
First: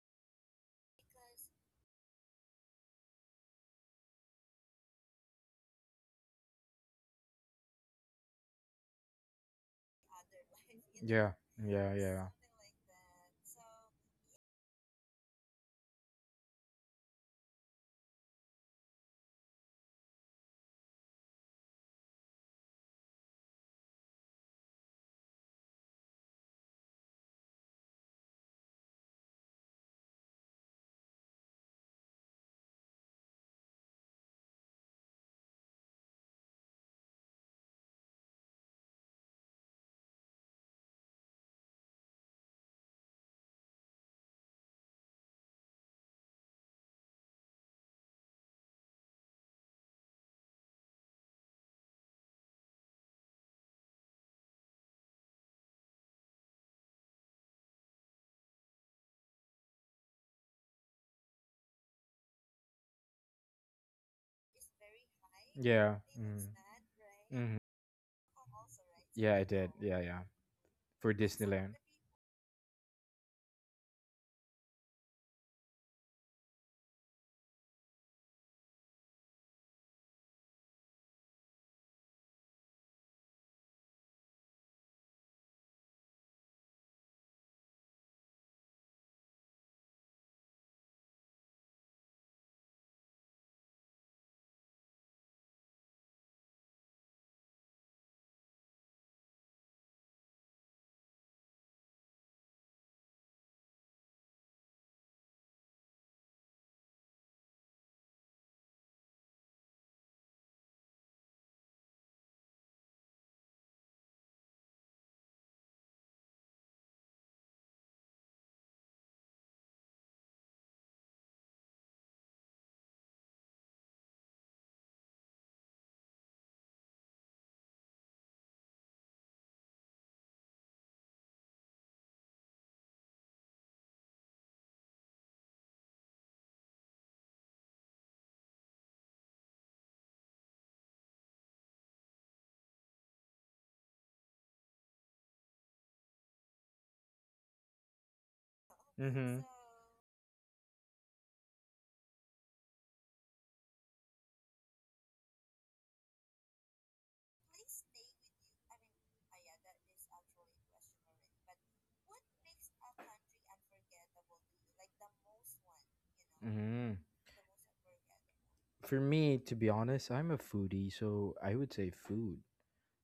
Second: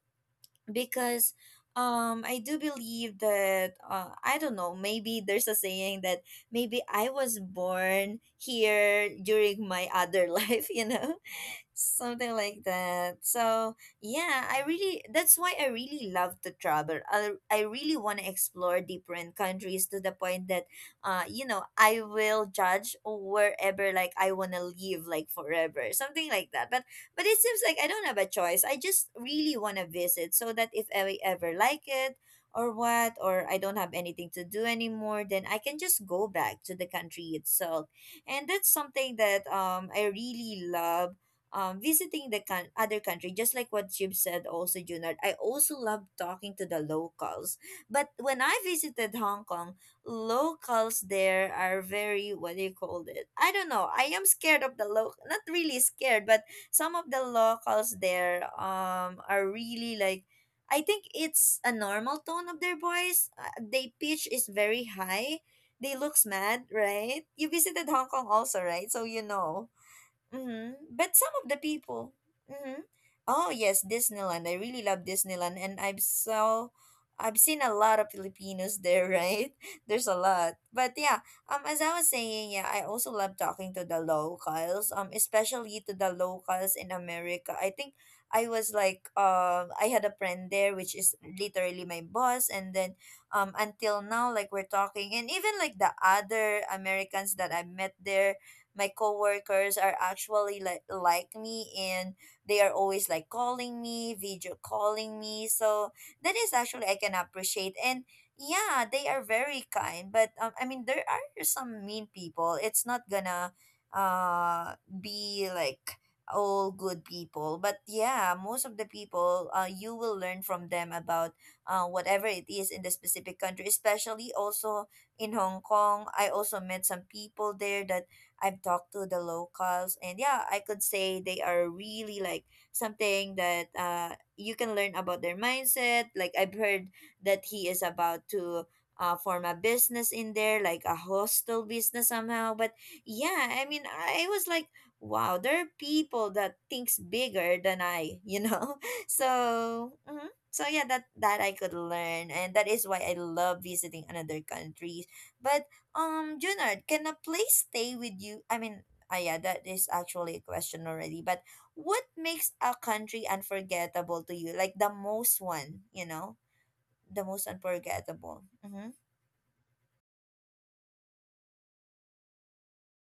S1: because I do believe that I don't know. Maybe there's a saying that maybe I was born here during my other life. You know,
S2: Yeah. Yeah. Yeah.
S1: something like that. So yeah, I really, that's why I really love to travel. I really want to explore different countries to the point that you know I will judge wherever, like I want to live like forever, something like that. But it seems like I don't have a choice. I just really want to visit so that if I ever like it or what, or I don't have anything to do anymore, then I can just go back to the country itself. And that's something that I really love, visiting the con other country. Just like what you've said also, Junard, I also love talking to the locals. But when I visited Hong Kong, locals there are very, what do you call it? I don't know. I am scared of the local, not really scared, but some of the locals there are really like, I think it's a normal tone of their voice. They pitch is very high.
S2: Yeah.
S1: They looks
S2: Mm.
S1: mad, right? You
S2: Hmm.
S1: visited Hong Kong also, right? So you
S2: Yeah, I did.
S1: know.
S2: Yeah, yeah.
S1: Mm-hmm.
S2: For
S1: But some of the
S2: Disneyland.
S1: people. Mm-hmm. Oh yes, Disneyland. I really love Disneyland, and I've seen a lot of Filipinos there. Right? There's a lot. But yeah, as I was saying, yeah, I also love talking to the locals. Especially to the locals in America. I think I was like, I had a friend there, which is literally my boss, and then, until now, like we're talking, and even like the other Americans that I met there, my coworkers, are actually like me, and they are always like calling me, video calling me. So that is actually I can appreciate. And yeah, they are very kind, but I mean there are some mean people. It's not gonna be like all good people, but yeah, most of the people, you will learn from them about whatever it is in the specific country, especially also in Hong Kong. I also met some people there that I've talked to the locals, and yeah, I could say they are really like something that you can learn about their mindset. Like I've heard that he is about to form a business in there, like a hostel business somehow. But yeah, I mean, I was like, wow, there are people that thinks bigger than I, you know.
S2: Mm-hmm.
S1: So. Mhm. So yeah, that I could learn, and that is why I love visiting another country. But Junard, can a place stay with you? I mean, ah, yeah, that is actually a question already. But what makes a country unforgettable to you? Like the most one, you know,
S2: Hmm.
S1: the most unforgettable. Mm-hmm.
S2: For me, to be honest, I'm a foodie, so I would say food,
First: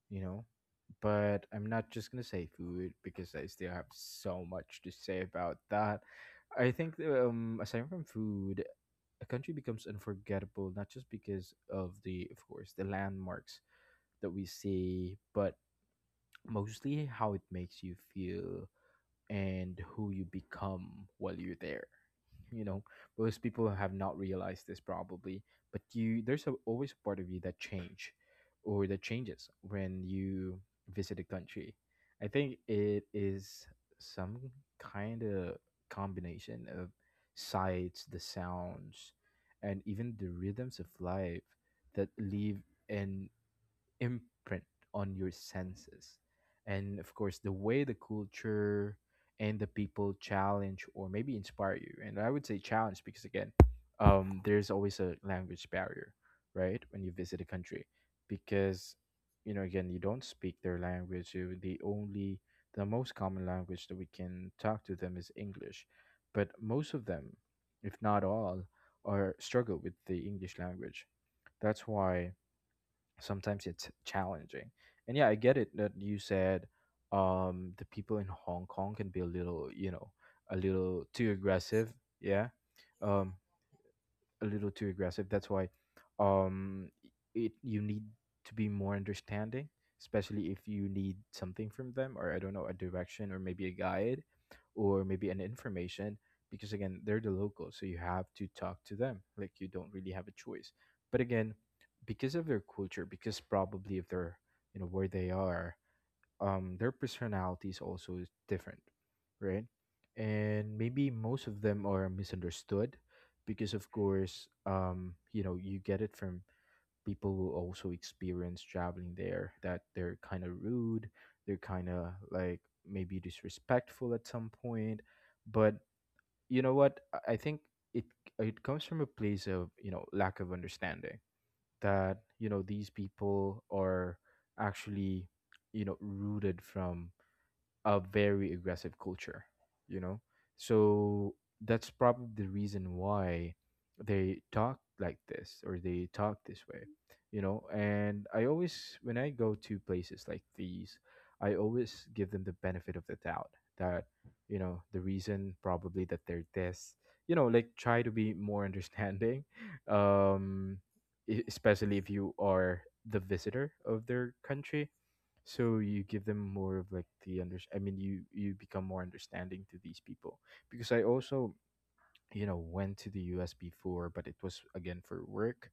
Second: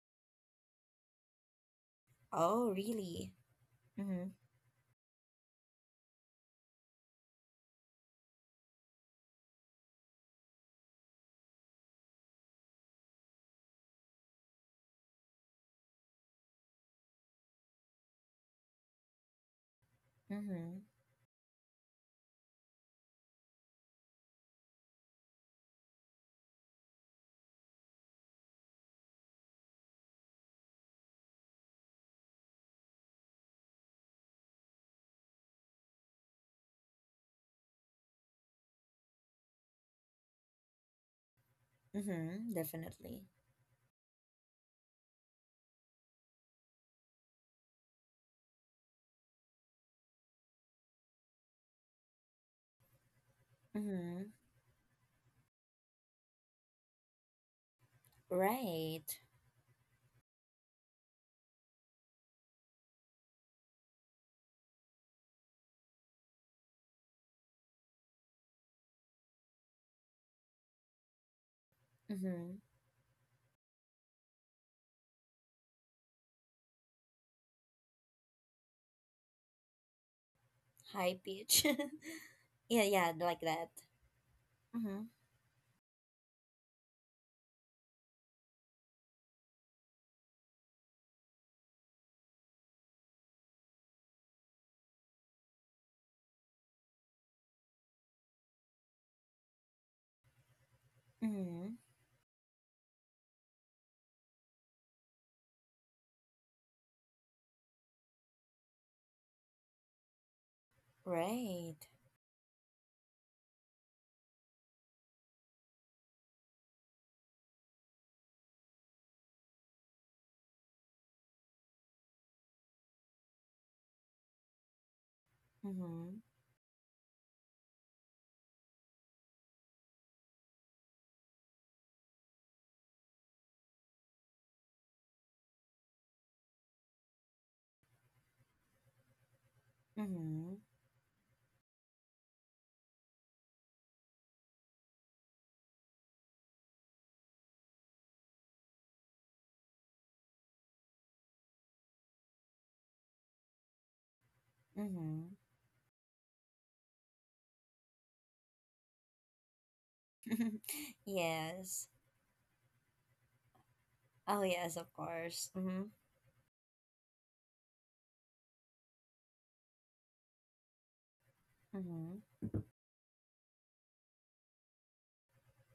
S2: you know? But I'm not just gonna say
S1: Oh,
S2: food
S1: really?
S2: because I still have
S1: Mm-hmm.
S2: so much to say about that. I think aside from food, a country becomes unforgettable not just because of the of course the landmarks that we see, but mostly how it makes you feel and who you
S1: Mm-hmm.
S2: become while you're there. You know, most people have not realized this probably, but you there's always a part of you that change or that changes when you visit a country. I think it is some kind of combination of sights, the sounds, and even the rhythms of life that
S1: Mm-hmm.
S2: leave
S1: Definitely.
S2: an imprint on your senses. And of course, the way the culture and the people challenge or maybe inspire you. And I would say challenge because, again,
S1: Mm-hmm.
S2: there's always a language barrier, right? When you visit a country, because,
S1: Right.
S2: you know, again, you don't speak their language. The most common language that we can talk to them is English. But most of them, if not all, are struggle with the English language. That's why
S1: Mm-hmm.
S2: sometimes it's challenging. And yeah, I get it that you said the people in Hong Kong can be a little, you know, a little
S1: High
S2: too
S1: pitch.
S2: aggressive, yeah.
S1: Yeah, yeah,
S2: Um
S1: like that.
S2: a little too
S1: Mm-hmm.
S2: aggressive. That's why um it you need to be more understanding, especially if you need something from them, or I don't know, a direction or maybe a guide or maybe an information, because again, they're the locals, so you have to talk to them. Like you don't really have a choice. But again,
S1: Mm-hmm.
S2: because of their culture, because probably if they're, you know, where they are, their personalities also is also different, right? And maybe most of
S1: Right.
S2: them are misunderstood, because of course, you know, you get it from people who also experience traveling there, that they're kind of rude, they're kind of like maybe disrespectful at some point. But
S1: Mm-hmm.
S2: you know what I think it it comes from a place of, you know, lack of understanding, that, you know, these people are actually, you know, rooted from a very aggressive culture, you know?
S1: Mm-hmm.
S2: So that's probably the reason why they talk like this, or they talk this way, you know? And I always, when I go to places like these, I always give them the benefit of the doubt that, you know, the
S1: Mm-hmm.
S2: reason probably that they're this, you know, like try to be more understanding, um,
S1: Yes.
S2: especially if you are the visitor of their
S1: Oh yes,
S2: country.
S1: of course.
S2: So
S1: Mm-hmm.
S2: you give them more of like the under. I mean, you become more understanding to these people, because I also,
S1: Mm-hmm.
S2: you know, went to the U.S. before, but it was again for work.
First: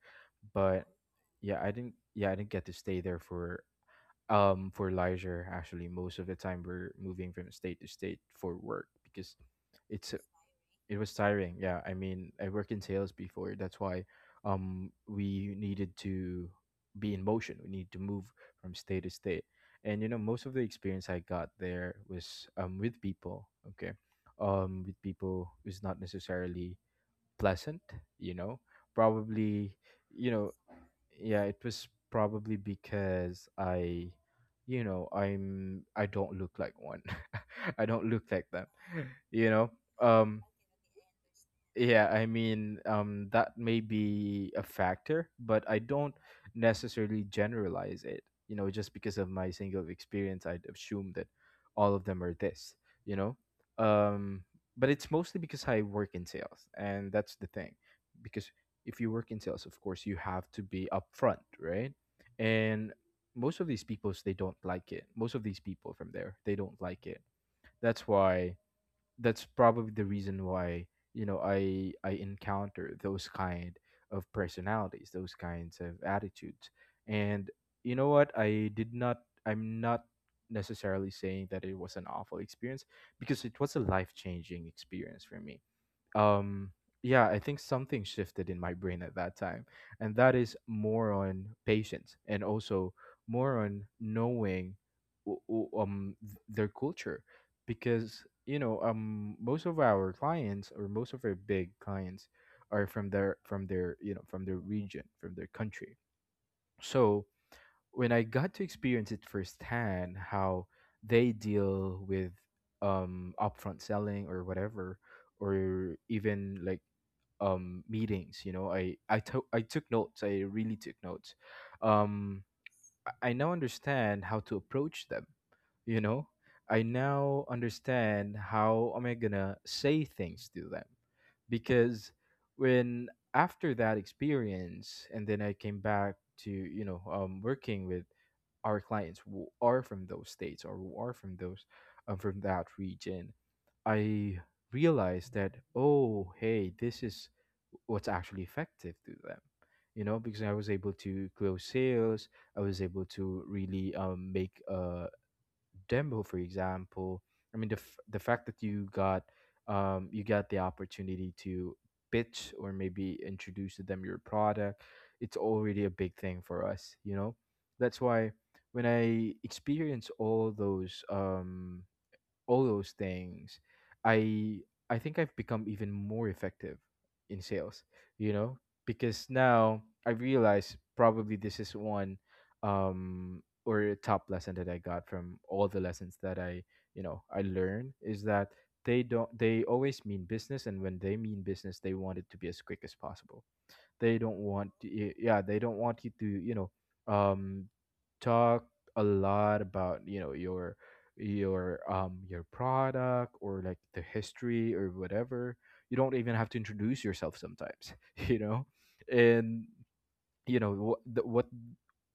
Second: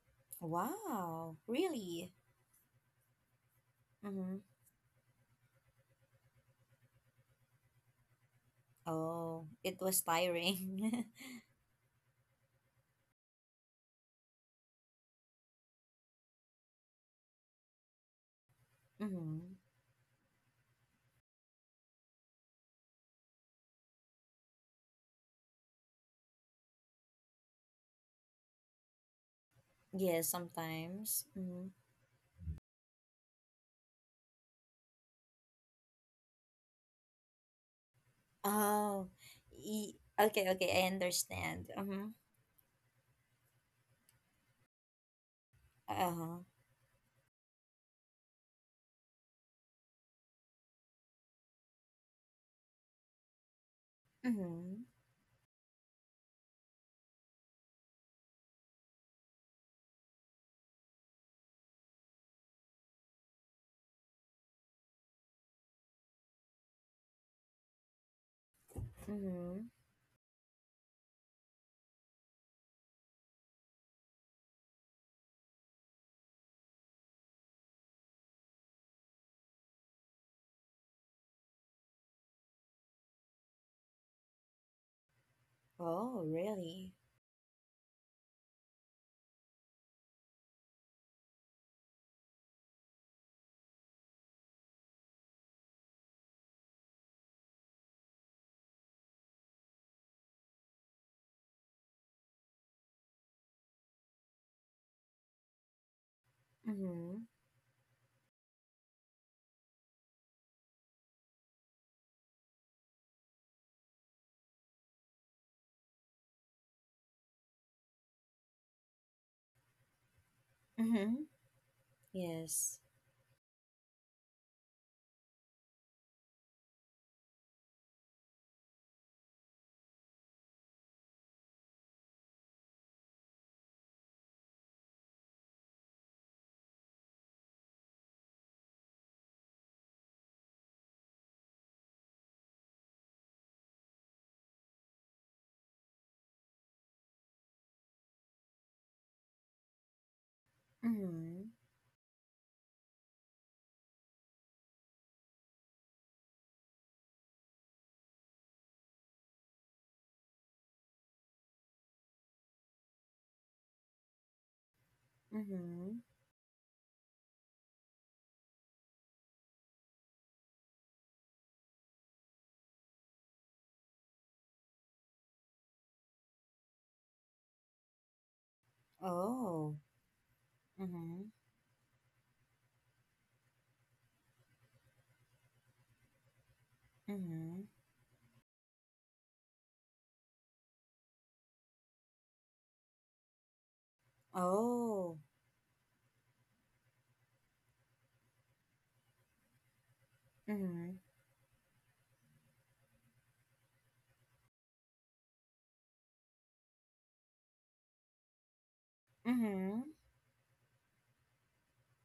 S2: But
S1: Wow,
S2: yeah, I didn't.
S1: really?
S2: Yeah, I didn't get to stay there
S1: Mm-hmm.
S2: for leisure. Actually most of the time we're moving from state to state for work, because
S1: Oh, it was
S2: it's it
S1: tiring.
S2: was tiring. Yeah, I mean, I worked in sales before, that's why we needed to be in motion, we need to move from state to
S1: mm-hmm.
S2: state. And you know, most of the experience I got there was with people, okay, with people who's not necessarily pleasant, you know. Probably,
S1: Yes,
S2: you know,
S1: sometimes.
S2: yeah, it
S1: Mm-hmm.
S2: was probably because you know, I don't look like one. I don't look like them.
S1: Oh,
S2: You know. Um
S1: okay, okay, I understand. Mm-hmm.
S2: yeah, I mean, that may be a factor, but I don't
S1: Uh-huh.
S2: necessarily generalize it. You know, just because of my single experience, I'd assume that all of them are this, you know. Um
S1: Mm-hmm.
S2: but it's mostly because I work in sales, and that's the thing. Because if you work in sales, of course, you have to be upfront, right? And most of these peoples they don't like it. Most of these people from there, they don't like it. That's why, that's
S1: Mm-hmm.
S2: probably the reason why you know, I encounter those kind of personalities, those kinds of attitudes. And you know what, I'm not necessarily saying that it was an awful experience, because it was a life changing experience for me.
S1: Oh,
S2: um
S1: really?
S2: yeah, I think something shifted in my brain at that time, and that is more on patience, and also more on knowing their culture. Because you know, most of our clients, or most of our big clients, are from their you know, from their region, from their country.
S1: Mm-hmm.
S2: So when I got to experience it firsthand how they deal with upfront selling or whatever, or even like meetings, you know, I took notes, I really took
S1: Mm-hmm.
S2: notes. um
S1: Yes.
S2: I now understand how to approach them, you know, I now understand how am I gonna say things to them. Because when after that experience and then I came back to, you know, working with our clients who are from those states, or who are from those from that region, I realized that, oh, hey, this is what's actually effective to them, you know, because I was able to
S1: Mm-hmm.
S2: close sales. I was able to really, make a demo, for example. I mean, the fact that you got, you got the opportunity to pitch or maybe introduce to them your product, it's already a
S1: Mm-hmm.
S2: big thing for us, you know. That's why when I experience all those, all those things, I I think I've become even more effective in sales, you know, because now
S1: Oh.
S2: I realize
S1: Mm-hmm.
S2: probably this is one, or a top lesson that I got from all the lessons that you know, I
S1: Mm-hmm.
S2: learned is that they don't they always mean business, and when they mean business, they want it to be as quick as possible. They don't want
S1: Oh.
S2: yeah, they don't want you to, you know, um talk a lot about, you know,
S1: Mm-hmm.
S2: your product, or like the history or whatever. You don't even have to introduce yourself sometimes, you know? And
S1: Mm-hmm.
S2: you know what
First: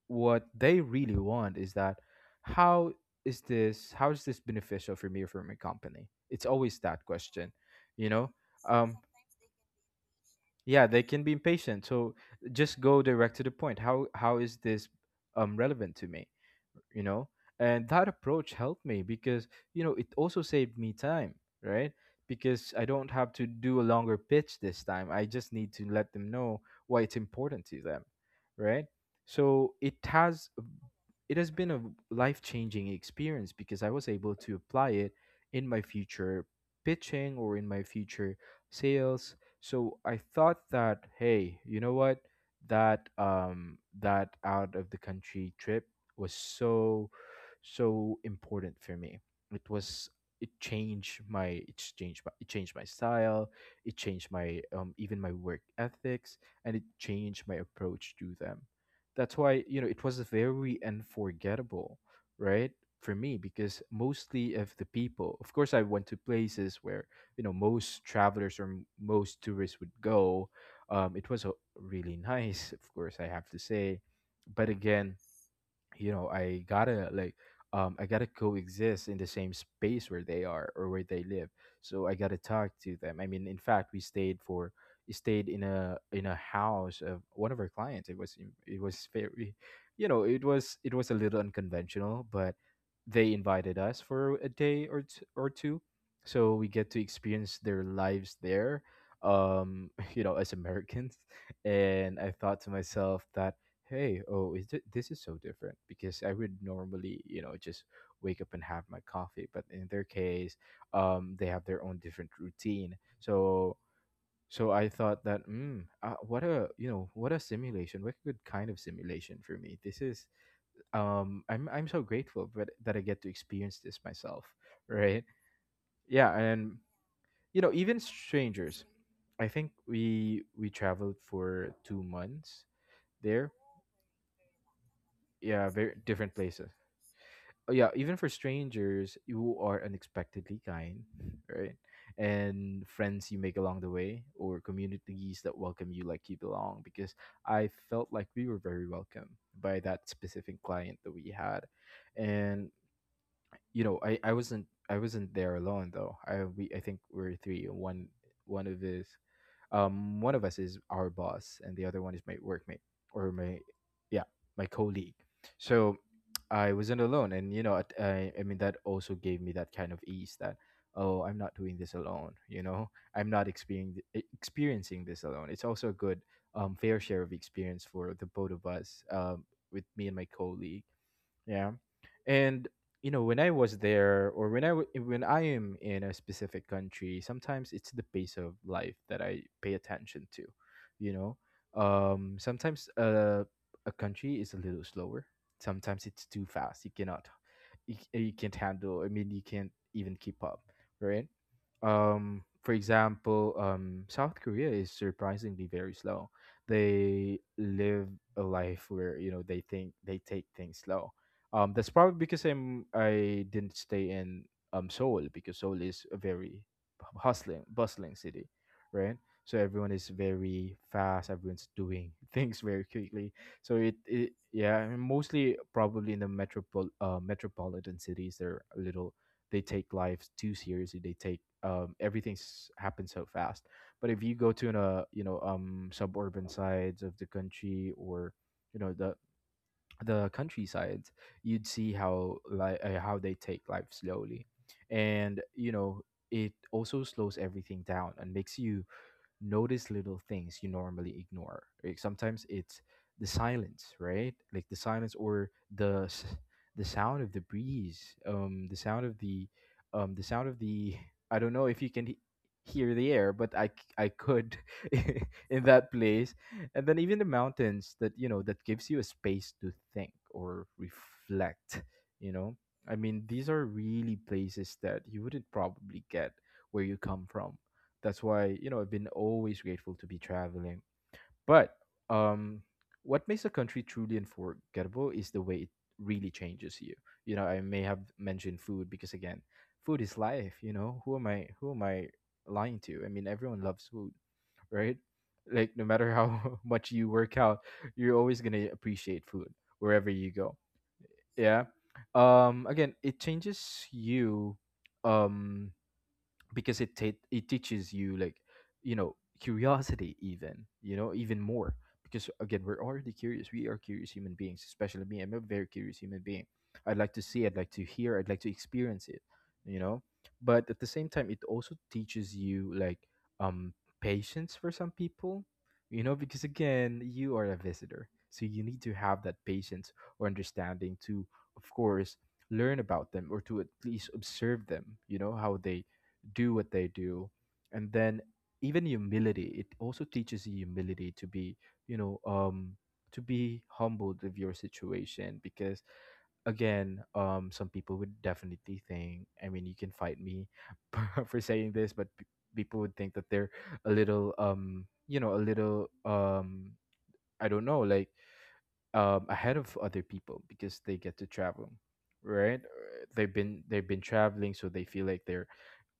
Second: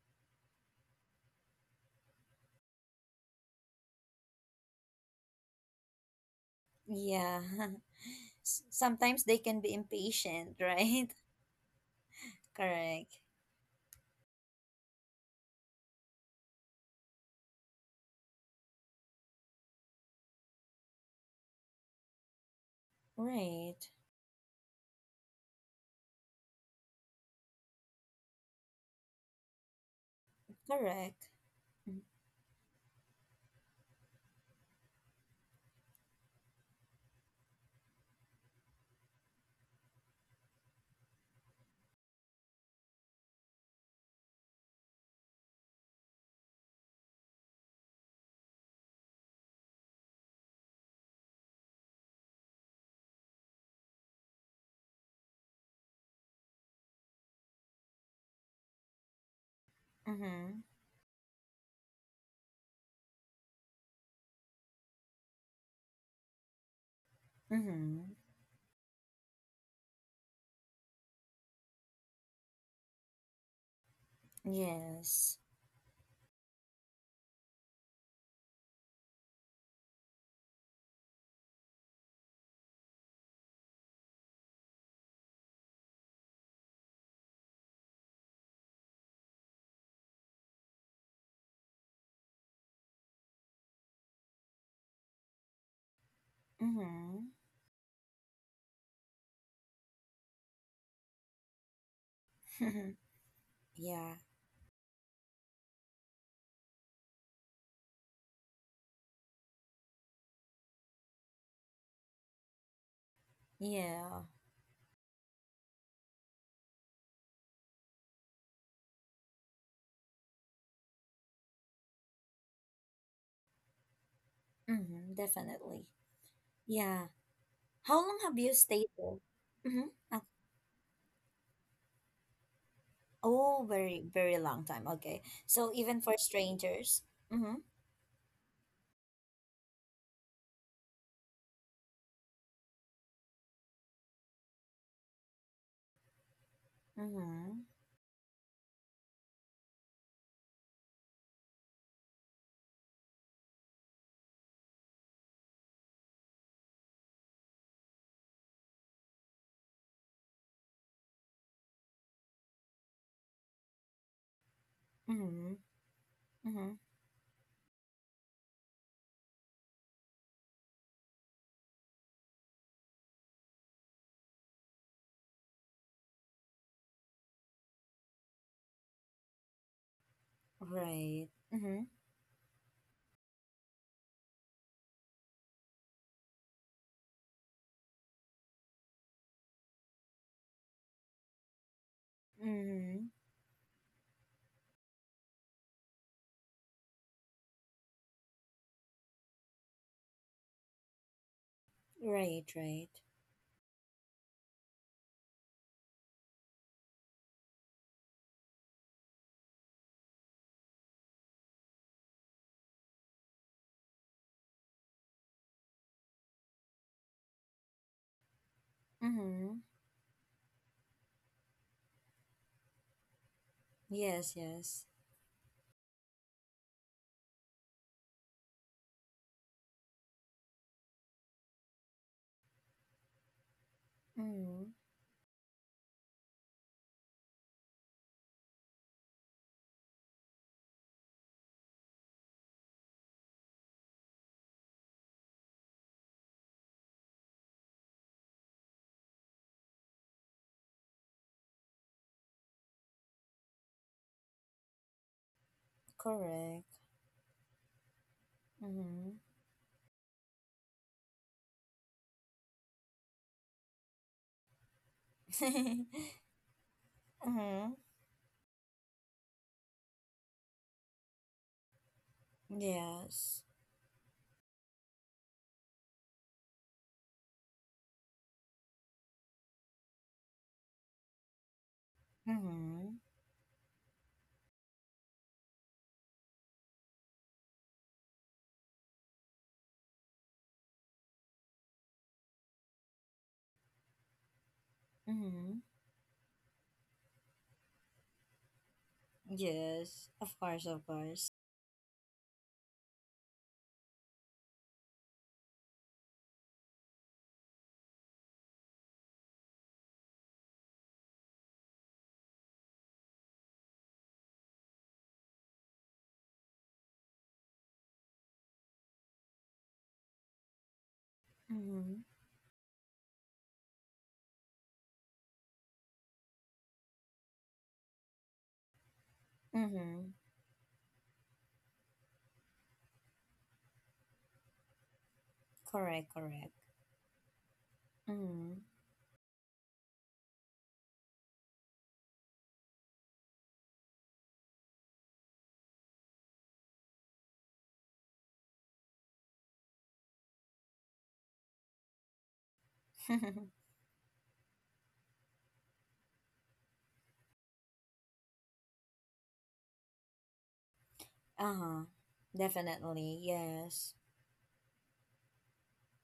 S2: what they really want is that, how is this beneficial for me or for my company? It's always that
S1: Yeah.
S2: question, you know. um
S1: Sometimes they can be impatient,
S2: yeah, they
S1: right?
S2: can be impatient, so just go
S1: Correct.
S2: direct to the point. How is this relevant to me, you know? And that approach helped me because, you know, it also saved me time, right? Because I don't have to
S1: Right.
S2: do a longer pitch this time, I just need to let them know why it's important to them, right? So
S1: Correct.
S2: it has been a life changing experience, because I was able to apply it in my future pitching, or in my future sales. So I thought that, hey, you know what? That that out of the country trip was so so important for me. It was, it changed my style. It changed my even my work ethics, and it changed my approach to them. That's why, you know, it was
S1: Mm-hmm.
S2: very unforgettable, right? For me, because mostly of the people. Of course, I went to places where, you know,
S1: Mm-hmm.
S2: most travelers, or most tourists would go. It was a really nice, of course, I have to say. But again,
S1: Yes.
S2: you know, I gotta coexist in the same space where they are, or where they live. So I gotta talk to them. I mean, in fact, we stayed in a house of one of our clients. It was very, you know, it was a little unconventional, but they invited us for a day or or two, so we get to
S1: Mm-hmm.
S2: experience their lives there. um you know, as Americans. And I thought to myself that,
S1: yeah.
S2: hey, oh, this is so different, because I would normally, you know, just wake up and have my coffee, but in their case, they have their own different routine. So
S1: Yeah.
S2: I thought that, what a, you know, what a simulation, what a good kind of simulation for me this is. I'm so grateful but that I get to experience this myself,
S1: Mm-hmm.
S2: right?
S1: Definitely.
S2: Yeah. And
S1: Yeah.
S2: you know,
S1: How
S2: even
S1: long have you
S2: strangers,
S1: stayed there?
S2: I think
S1: Mm-hmm. Ah,
S2: we traveled for 2 months there.
S1: oh, very, very long time. Okay.
S2: Yeah,
S1: So
S2: very
S1: even for
S2: different places.
S1: strangers. Mm-hmm.
S2: Oh, yeah, even for strangers, you are unexpectedly kind, right? And friends you make along the way, or communities that welcome you like you belong, because
S1: Mm-hmm.
S2: I felt like we were very welcome by that specific client that we had. And you know, I wasn't there alone though. I think we're three. One of his One of us is our boss, and the other one is my workmate, or my, yeah, my colleague.
S1: Mm-hmm.
S2: So I
S1: Mm-hmm.
S2: wasn't alone, and you know, I mean, that also gave me that kind of ease that, oh, I'm not doing this alone. You know, I'm not experiencing experiencing this alone. It's also a good fair share of experience for the both of us with me and my colleague.
S1: Right.
S2: Yeah,
S1: Mm-hmm.
S2: and you know, when I was there, or when when I am in a specific country, sometimes it's the pace of life that I pay attention to. You know, sometimes
S1: Mm-hmm.
S2: a country is a little slower. Sometimes it's too fast. You cannot, you can't handle. I mean, you can't even keep up, right?
S1: Right,
S2: For
S1: right.
S2: example, South Korea is surprisingly very slow. They live a life where you know they think they take things slow, that's probably because I didn't stay in Seoul, because Seoul is a very hustling, bustling city, right?
S1: Mm-hmm.
S2: So everyone is very fast. Everyone's doing things very quickly. So it
S1: Yes,
S2: yeah,
S1: yes.
S2: and mostly probably in the metropolitan cities, they're a little, they take life too seriously. They take everything's happens so fast. But if you go to
S1: Mm,
S2: a you know suburban sides of the country, or you know the countryside, you'd see how how they take life slowly, and you know it also slows everything down and makes you notice little things you normally ignore. Like sometimes it's the silence, right? Like the silence or
S1: correct.
S2: the sound of the breeze, the sound
S1: Mm-hmm.
S2: of the sound of the, I don't know if you can hear the air, but I could in that place, and then even the
S1: mm-hmm.
S2: mountains that you know that gives you a space to think or reflect. You know, I mean,
S1: Yes.
S2: these are really places that you wouldn't probably get where you come from. That's why, you know, I've been always grateful to be traveling. But um
S1: Mm-hmm.
S2: what makes a country truly unforgettable is the way it really changes you. You know, I may have mentioned food because again, food is life, you know. Who am I, who am I lying to? I mean, everyone loves food, right?
S1: Mm-hmm.
S2: Like no matter how much you work out, you're always going to appreciate food
S1: Yes.
S2: wherever you
S1: Of
S2: go.
S1: course, of course.
S2: Yeah. Again, it changes you, um because it teaches you like you know curiosity, even you know even more, because again we're already curious. We are curious human beings, especially me. I'm a very curious human being. I'd like to see, I'd like to hear, I'd like to experience it, you know. But at the same time, it also
S1: Mm-hmm.
S2: teaches you like, um patience for some people, you know, because again you are a visitor, so you need to have that patience
S1: Mm-hmm.
S2: or understanding to, of course, learn about them, or to at least observe them, you know, how they
S1: Correct, correct.
S2: do what they do. And then
S1: Mm-hmm.
S2: even humility, it also teaches you humility to be, you know, to be humbled with your situation. Because again, some people would definitely think, I mean you can fight me for saying this, but people would think that they're a little, you know, a little, I don't know, like, ahead of other people because they get to travel,
S1: uh-huh.
S2: right?
S1: Definitely,
S2: They've
S1: yes.
S2: been traveling, so they feel like they're,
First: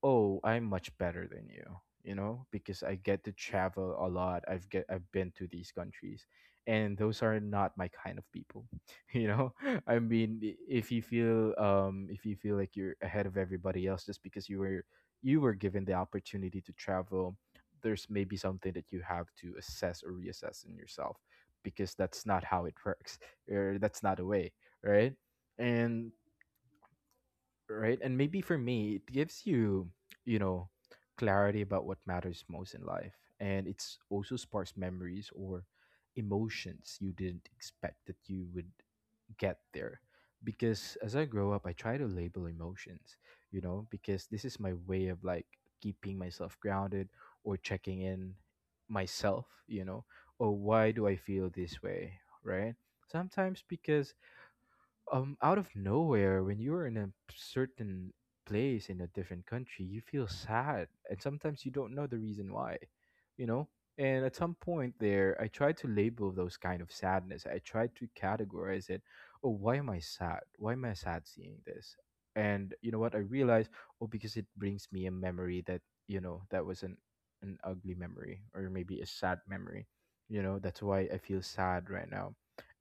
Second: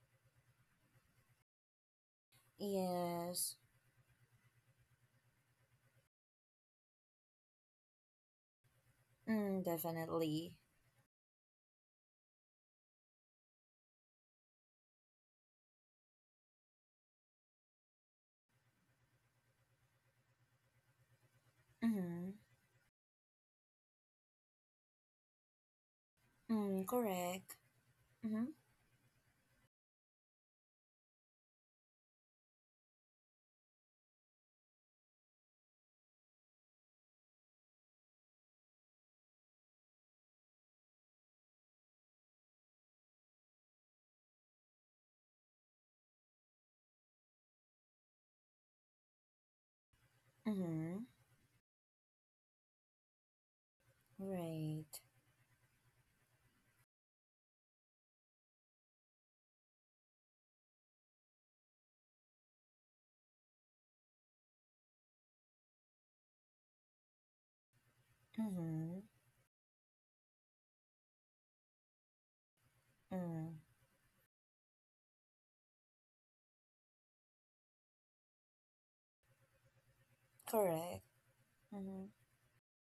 S2: oh, I'm much better than you, you know, because I get to
S1: Yes.
S2: travel a lot. I've been to these countries, and those are not my kind of people, you know.
S1: Mm,
S2: I mean,
S1: definitely.
S2: if you feel like you're ahead of everybody else just because you were given the opportunity to travel, there's maybe something that you have to assess or reassess in yourself, because that's
S1: Mm-hmm.
S2: not how it works, or that's not a way, right? and
S1: Mm, correct.
S2: Right? And maybe
S1: Mm-hmm.
S2: for me, it gives you, you know, clarity about what matters most in life. And it's also sparks memories or emotions you didn't expect that you would get there. Because as I grow up, I try to label emotions, you know, because this is my way of like keeping myself grounded or checking in myself, you know, or why
S1: Mm-hmm.
S2: do I feel this way, right? Sometimes because,
S1: Right.
S2: out of nowhere, when you're in a certain place in a different country, you feel sad, and sometimes you don't know the reason why, you know. And at some point there, I tried to label those kind of sadness. I tried to categorize
S1: Mm-hmm.
S2: it. Oh, why am I sad? Why am I sad seeing this? And you know what I
S1: Mm.
S2: realized? Oh, because it brings me a memory that, you know, that was an ugly memory, or maybe a sad memory, you know. That's
S1: Correct.
S2: why I feel sad
S1: Mm-hmm.
S2: right now.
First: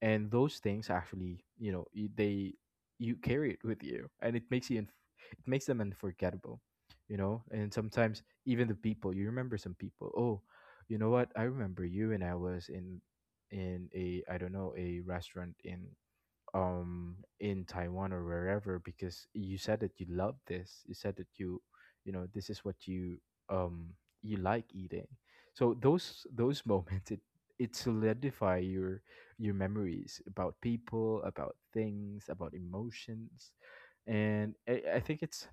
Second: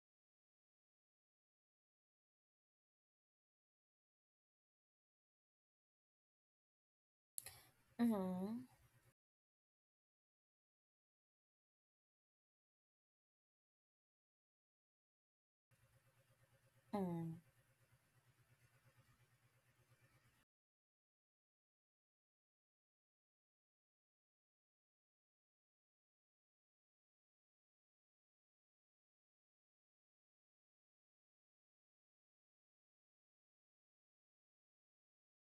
S2: And those things actually, you know, they, you carry it with you, and it makes you it makes them unforgettable, you know. And sometimes
S1: Mm-hmm.
S2: even the people, you remember some people, oh, you know what, I remember you, and I was in a I don't know, a restaurant
S1: Mm.
S2: in Taiwan or wherever, because you said that you love this. You said that you know, this is what you um you like eating. So those moments, it solidify your memories about people, about things, about emotions. And I think it's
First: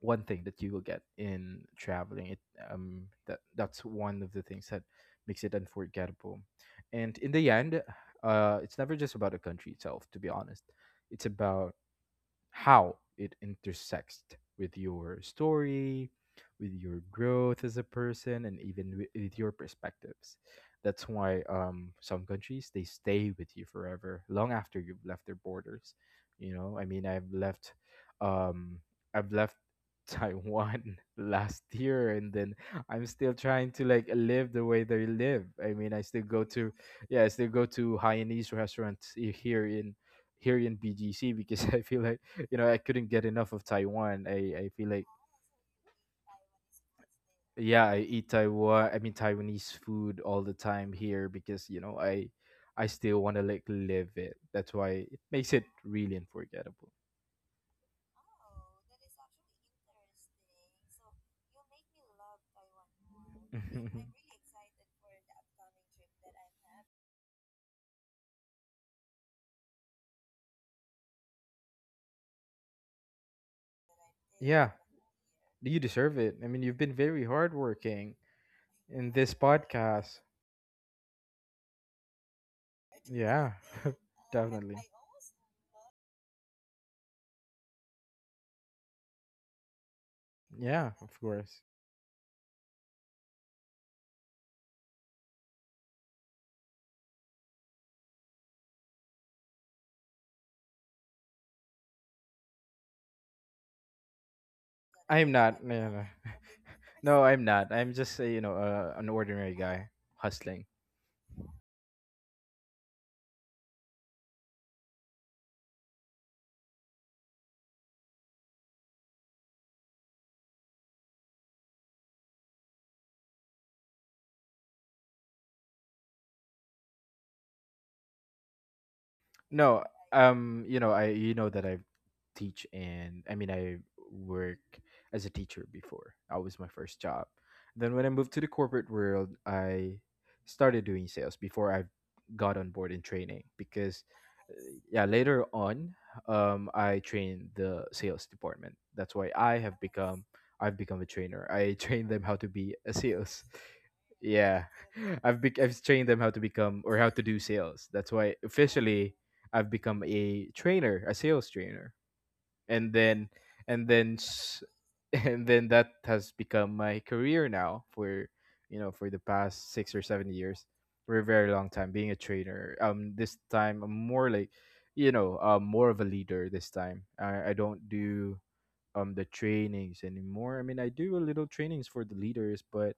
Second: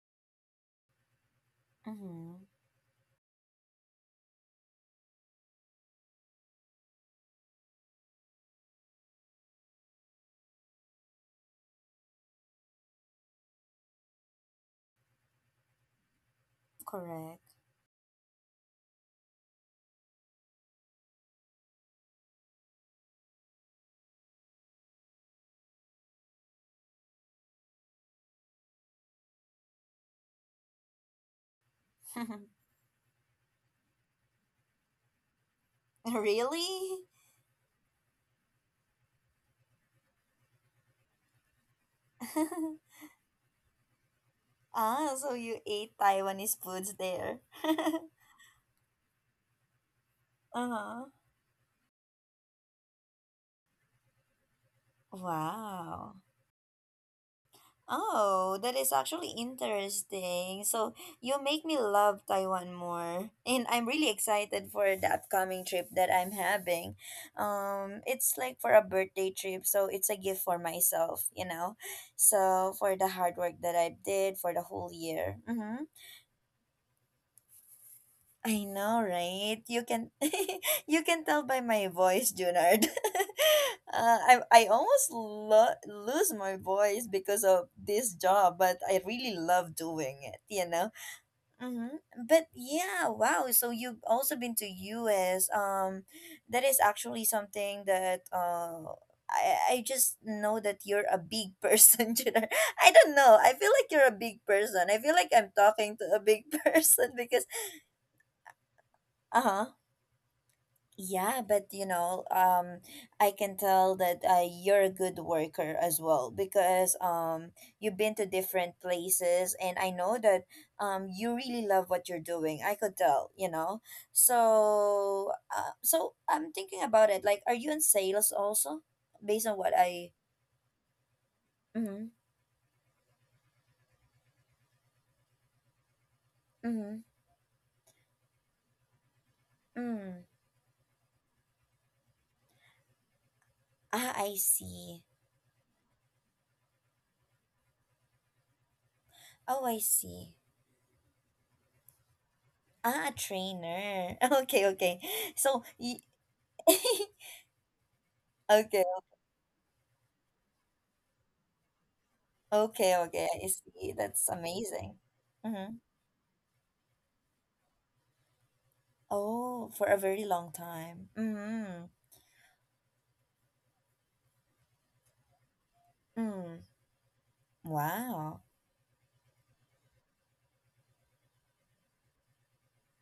S2: one thing that you will get in traveling, it
S1: Mm-hmm.
S2: that, that's one of the things that makes it unforgettable. And in the end, uh, it's never just about the country itself, to be honest. It's about how it intersects with your story, with your
S1: Correct.
S2: growth as a person, and even with your perspectives. That's why, some countries they stay with you forever, long after you've left their borders. You know, I mean, um, I've left Taiwan last year, and then I'm still trying to like live the way they live. I mean, I still go to,
S1: Really?
S2: yeah, I still go to Hainanese restaurants here in, here in BGC because I feel like, you know, I couldn't get enough of Taiwan. I feel like,
S1: Ah, so you ate Taiwanese foods there.
S2: yeah, I eat Taiwan, I mean Taiwanese food all the time
S1: Uh-huh.
S2: here, because you know I still want to like live it. That's why it makes it really
S1: Wow.
S2: unforgettable.
S1: Oh, that is actually interesting. So you make me love Taiwan more. And I'm really excited for the upcoming trip that I'm having. It's like for a birthday trip, so it's a gift for myself, you know. So for the hard work that I did for the
S2: Yeah,
S1: whole year.
S2: you
S1: Mm-hmm.
S2: deserve it. I mean, you've been very hardworking
S1: I know,
S2: in this
S1: right? You can
S2: podcast.
S1: you can tell by my voice, Junard.
S2: Yeah,
S1: I
S2: definitely.
S1: almost lose my voice because of this job, but I really love doing it. You know.
S2: Yeah, of course.
S1: Mm-hmm. But yeah, wow. So you've also been to US. That is actually something that I just know that you're a big person, Junard. I don't know. I feel like you're a big person. I feel
S2: I'm
S1: like I'm
S2: not. No, no,
S1: talking
S2: no.
S1: to a big person
S2: No, I'm
S1: because
S2: not. I'm just you know, an ordinary
S1: uh-huh.
S2: guy hustling.
S1: Yeah, but you know, I can tell that you're a good worker as well because you've been to different places, and I know that you really love what you're doing. I could tell, you know. So, so I'm thinking about it. Like, are you in sales also? Based on what
S2: No,
S1: I.
S2: you know, I you know that I
S1: Mm-hmm.
S2: teach, and I mean I work as a teacher before. That was my
S1: Mm-hmm.
S2: first job. Then when I moved to the corporate world, I
S1: Mm.
S2: started doing sales before I got on board in training, because
S1: Ah, I see.
S2: yeah, later on I trained the sales department. That's why
S1: Oh, I see.
S2: I've become a trainer. I train them how to be a
S1: Ah, a
S2: sales.
S1: trainer. Okay,
S2: Yeah,
S1: okay. So,
S2: I've
S1: y-
S2: trained them how to become or how to do sales. That's why
S1: okay.
S2: officially I've become a trainer, a sales trainer, and
S1: Okay, okay,
S2: then
S1: I
S2: and
S1: see.
S2: then
S1: That's
S2: s-
S1: amazing.
S2: and then
S1: Mm-hmm.
S2: that has become my career now for, you know, for the
S1: Oh,
S2: past
S1: for a
S2: six or
S1: very
S2: seven
S1: long
S2: years,
S1: time.
S2: for a very long
S1: Mm-hmm.
S2: time being a trainer. This time I'm more like, you know, more of a leader
S1: Mm.
S2: this time. I don't do
S1: Wow.
S2: the trainings anymore. I mean, I do a little trainings for the leaders, but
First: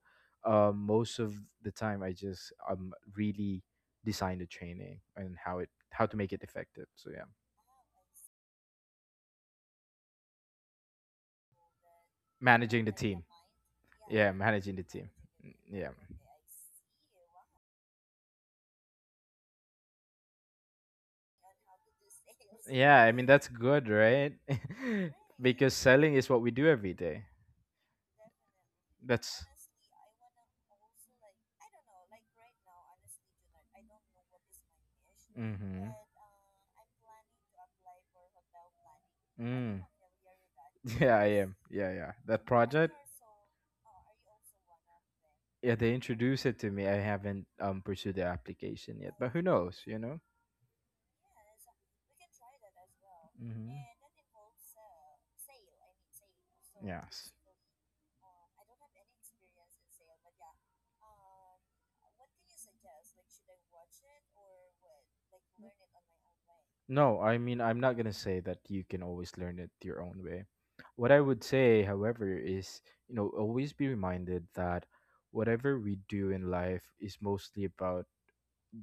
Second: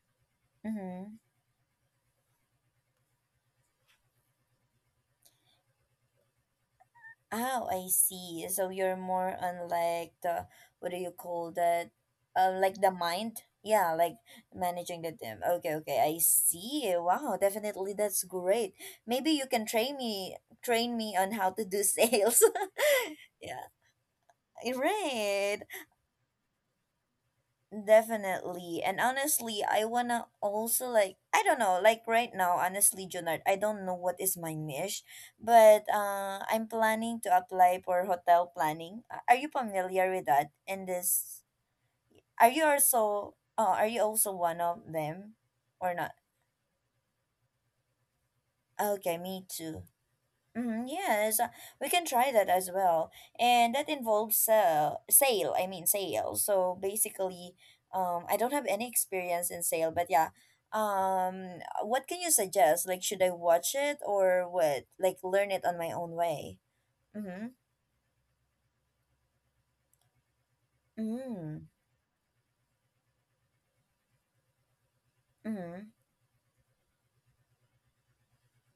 S1: Mm-hmm.
S2: most of the time I just really design the training and how it how to make it effective. So yeah,
S1: Oh, I see. So you're more on like the, what do you call that?
S2: managing
S1: Like
S2: the
S1: the
S2: team.
S1: mind. Yeah, like
S2: Yeah, managing the
S1: managing
S2: team.
S1: the gym.
S2: Mm,
S1: Okay,
S2: yeah.
S1: okay, I see. Wow, definitely that's great. Maybe you can train me, on how to do sales.
S2: Yeah, I mean that's
S1: Yeah.
S2: good, right?
S1: Right.
S2: Because selling is what we do every day.
S1: Definitely. And honestly, I wanna also, like, I don't know, like right now, honestly, Junard, I don't know what is my niche, but
S2: Mm-hmm.
S1: I'm planning to apply for hotel planning. Are you
S2: You.
S1: familiar with that? And this,
S2: Yes. Yeah, yeah. That,
S1: are you also one of them
S2: yeah, they
S1: or not?
S2: it to me. I haven't pursued the application.
S1: Okay,
S2: Oh,
S1: me
S2: knows?
S1: too.
S2: You know.
S1: Mm-hmm, yes, we can try that as well.
S2: Mm-hmm.
S1: And that involves sale, I mean sale. So basically, I don't have any experience in sale, but yeah. What can you suggest? Like, should I watch it or what? Like, learn it on my own way.
S2: No, I
S1: Mm-hmm.
S2: mean, I'm not gonna say that you can always learn it your own way. What I would
S1: Mm-hmm.
S2: say, however, is, you know, always be reminded that whatever
S1: Mm-hmm.
S2: we do in life is mostly about,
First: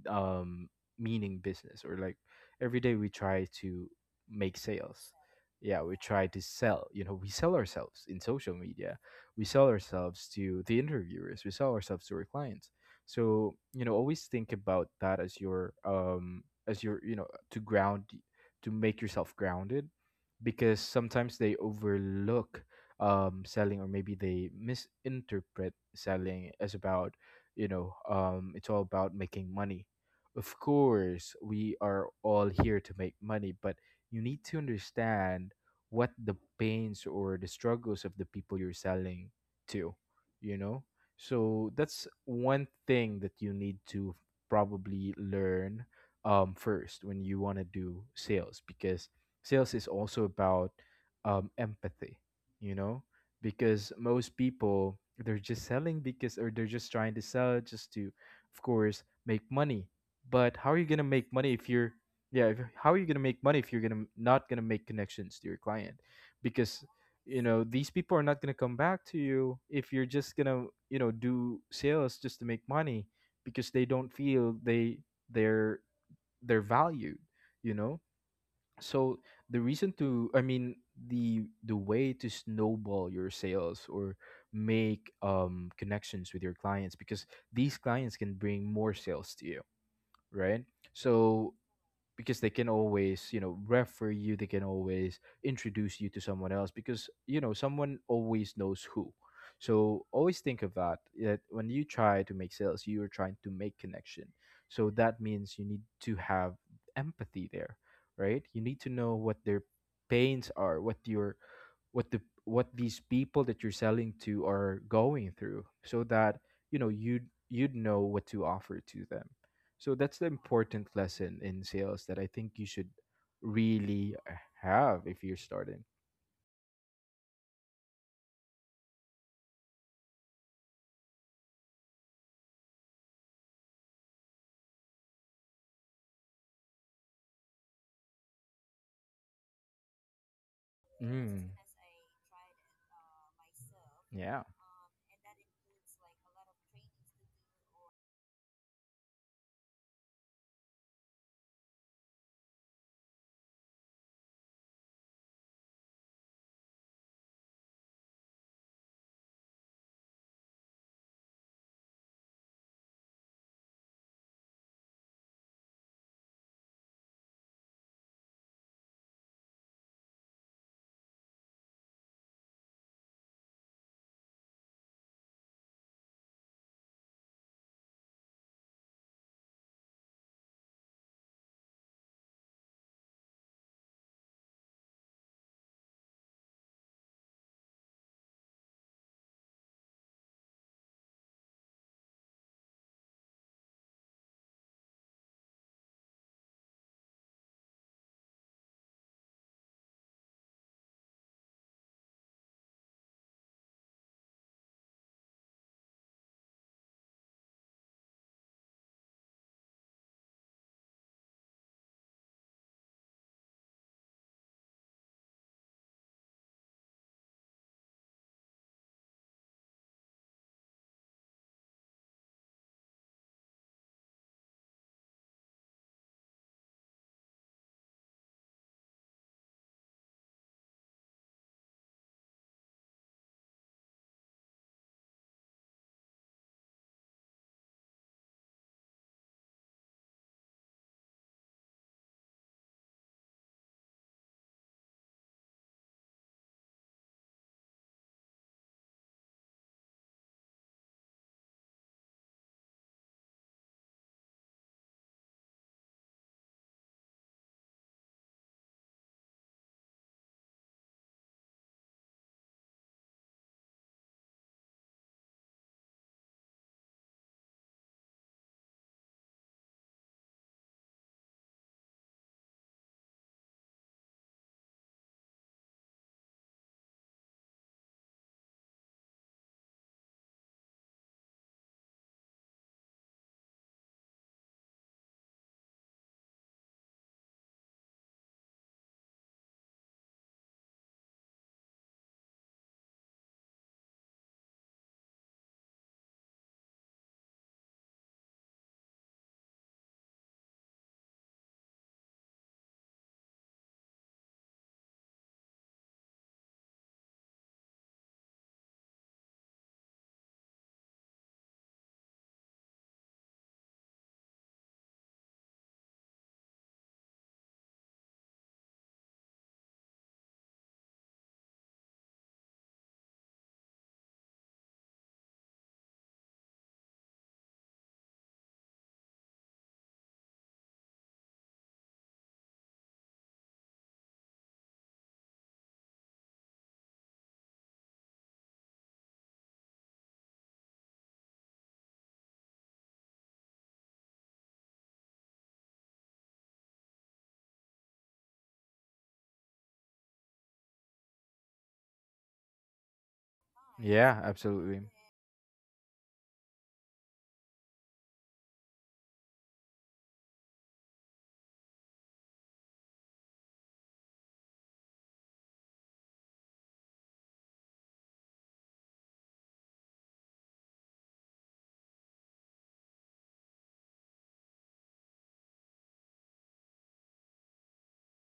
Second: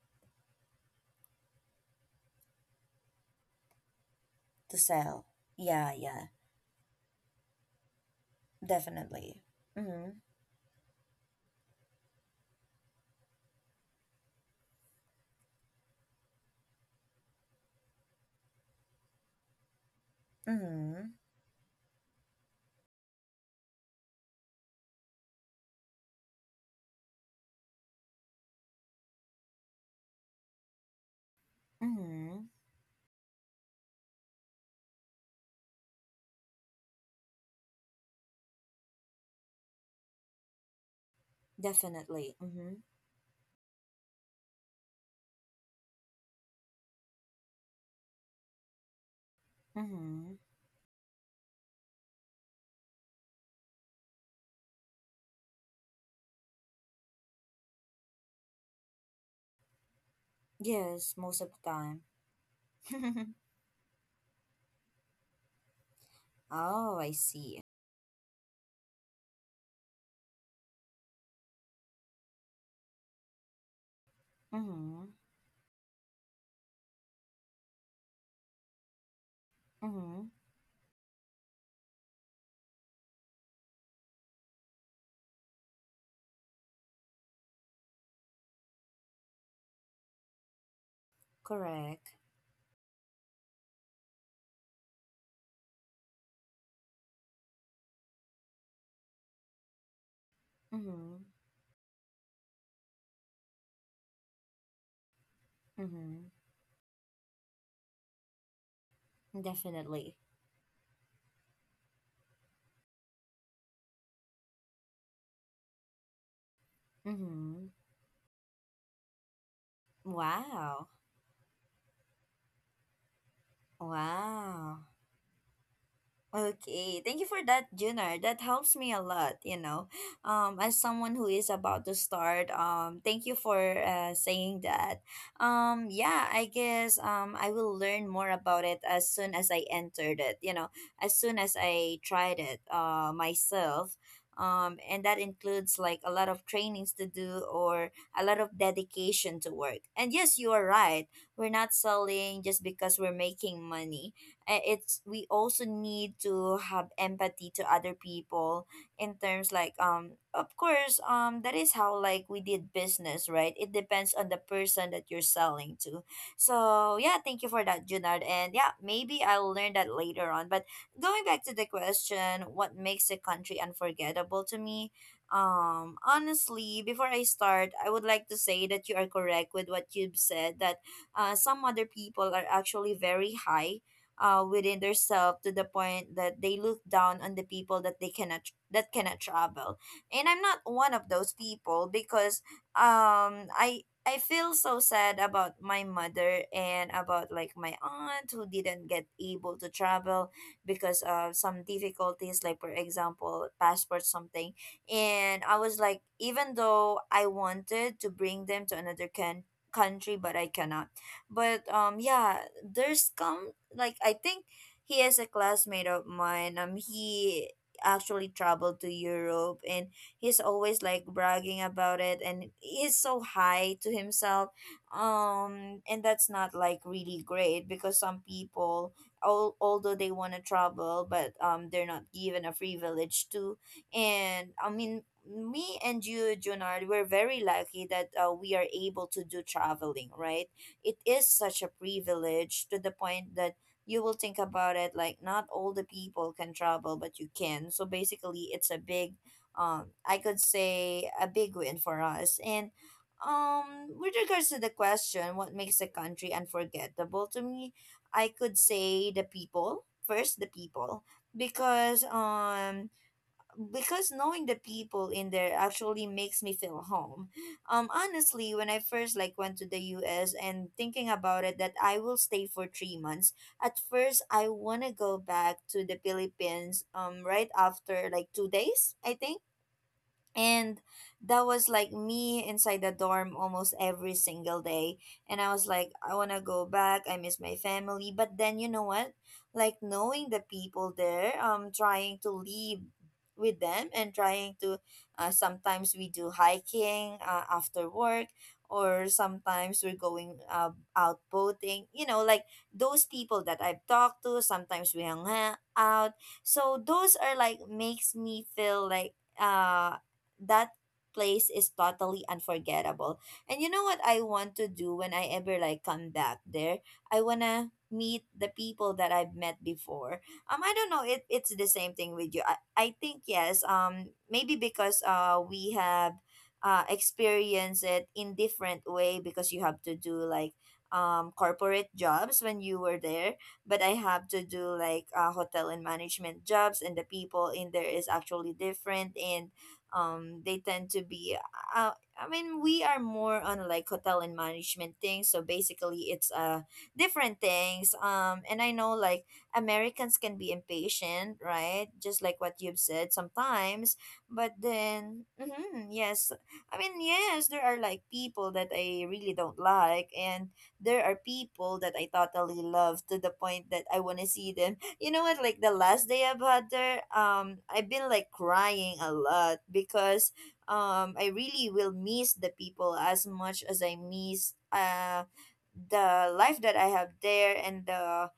S2: um meaning business, or like every day we try to make
S1: To
S2: sales.
S1: sell.
S2: Yeah,
S1: Yeah,
S2: we
S1: yeah,
S2: try to sell. You know, we sell ourselves in social media,
S1: definitely.
S2: we sell
S1: Mm-hmm.
S2: ourselves to the interviewers, we sell ourselves to our clients. So, you know, always think about that as your as your, you know, to ground, to make yourself grounded, because
S1: Mm-hmm.
S2: sometimes they overlook selling, or maybe they misinterpret selling as about, you know, it's all about making money. Of course, we are
S1: Mm-hmm.
S2: all here to make money, but you need to understand what the pains or the struggles of the people you're selling to, you know? So that's
S1: Definitely.
S2: one
S1: Mm-hmm.
S2: thing that you need to probably learn first when you want to do sales, because sales is also
S1: Mm-hmm.
S2: about, empathy, you know? Because most people, they're just selling because, or they're just trying to sell just to, of course, make money. But how are you gonna
S1: Yes,
S2: make
S1: most of
S2: money
S1: the
S2: if you're
S1: time.
S2: yeah if, how are you gonna make money if you're gonna not gonna make connections to your client? Because
S1: Oh, I see.
S2: these people are not gonna come back to you if you're just gonna do sales just to make money because they don't feel they
S1: Mm-hmm.
S2: they're they're valued, you know. So the reason
S1: Mm-hmm.
S2: to I mean the way to snowball your sales or make connections with your clients, because these clients can bring more sales to you, right? So
S1: Correct.
S2: because they can always, you know, refer you, they can always introduce you to someone else because, you know, someone always knows who. So always think of that,
S1: Mm-hmm.
S2: that when you try to make sales, you are trying to make connection. So that means you need to
S1: Mm-hmm.
S2: have empathy there, right? You need to know what their
S1: Definitely.
S2: pains are, what your what the what these people that you're selling to are going through, so that you know you'd
S1: Mm-hmm.
S2: you'd know what to offer to them. So that's the
S1: Wow.
S2: important lesson in sales that I think you should really
S1: Wow.
S2: have if you're starting.
S1: Okay, thank you for that, Junar. That helps me a lot, you know. As someone who is about to start, thank you for saying that. Yeah, I guess I will learn more about it as soon as I entered it, you know, as soon as
S2: Mm,
S1: I tried it myself.
S2: yeah.
S1: And that includes like a lot of trainings to do or a lot of dedication to work. And yes, you are right. We're not selling just because we're making money, it's we also need to have empathy to other people in terms like, of course, that is how like we did business, right? It depends on the person that you're selling to. So yeah, thank you for that, Junard. And yeah, maybe I'll learn that later on. But going back to the question, what makes a country unforgettable to me? Honestly, before I start I would like to say that you are correct with what you've said, that some other people are actually very high within themselves to the point that they look down on the people that they cannot that cannot travel. And I'm not one of those people, because I feel so sad about my mother and about like my aunt who didn't get able to travel because of some difficulties, like for example passport something. And I was like, even though I wanted to bring them to another country, but I cannot. But yeah, there's come, like I think he is a classmate of mine. He actually traveled to Europe, and he's always like bragging about it, and he's so high to himself. And that's not like really great, because some people, although they want to travel, but they're not given a privilege to. And I mean, me and you, Junard, we're very lucky that we are able to do traveling, right? It is such a privilege to the point that you will think about it, like, not all the people can travel but you can. So basically it's a big, I could say a big win for us. And with regards to the question, what makes a country unforgettable to me? I could say the people, first the people. Because because knowing the people in there actually makes me feel home. Honestly, when I first like went to the U.S. and thinking about it that I will stay for 3 months, at first I wanna go back to the Philippines. Right after like 2 days, I think. And that was like me inside the dorm almost every single day, and I was like, I want to go back, I miss my family. But then, you know what, like knowing the people there, trying to leave with them, and trying to sometimes we do hiking after work, or sometimes we're going out boating, you know, like those people that I've talked to, sometimes we hang out. So those are like makes me feel like uh that place is totally unforgettable. And you know what I want to do when I ever like come back there? I wanna meet the people that I've met before. Um, I don't know, it's the same thing with you. I think yes. Um, maybe because we have experienced it in different way, because you have to do like corporate jobs when you were there, but I have to do like hotel and management jobs, and the people in there is actually different. And they tend to be uh, I mean, we are more on like hotel and management things, so basically it's different things. Um, and I know like Americans can be impatient, right, just like what you've said sometimes.
S2: Yeah,
S1: But
S2: absolutely.
S1: then, hmm, yes, I mean yes, there are like people that I really don't like, and there are people that I totally love to the point that I want to see them. You know what, like the last day I've had there, I've been like crying a lot because I really will miss the people as much as I miss the life that I have there and the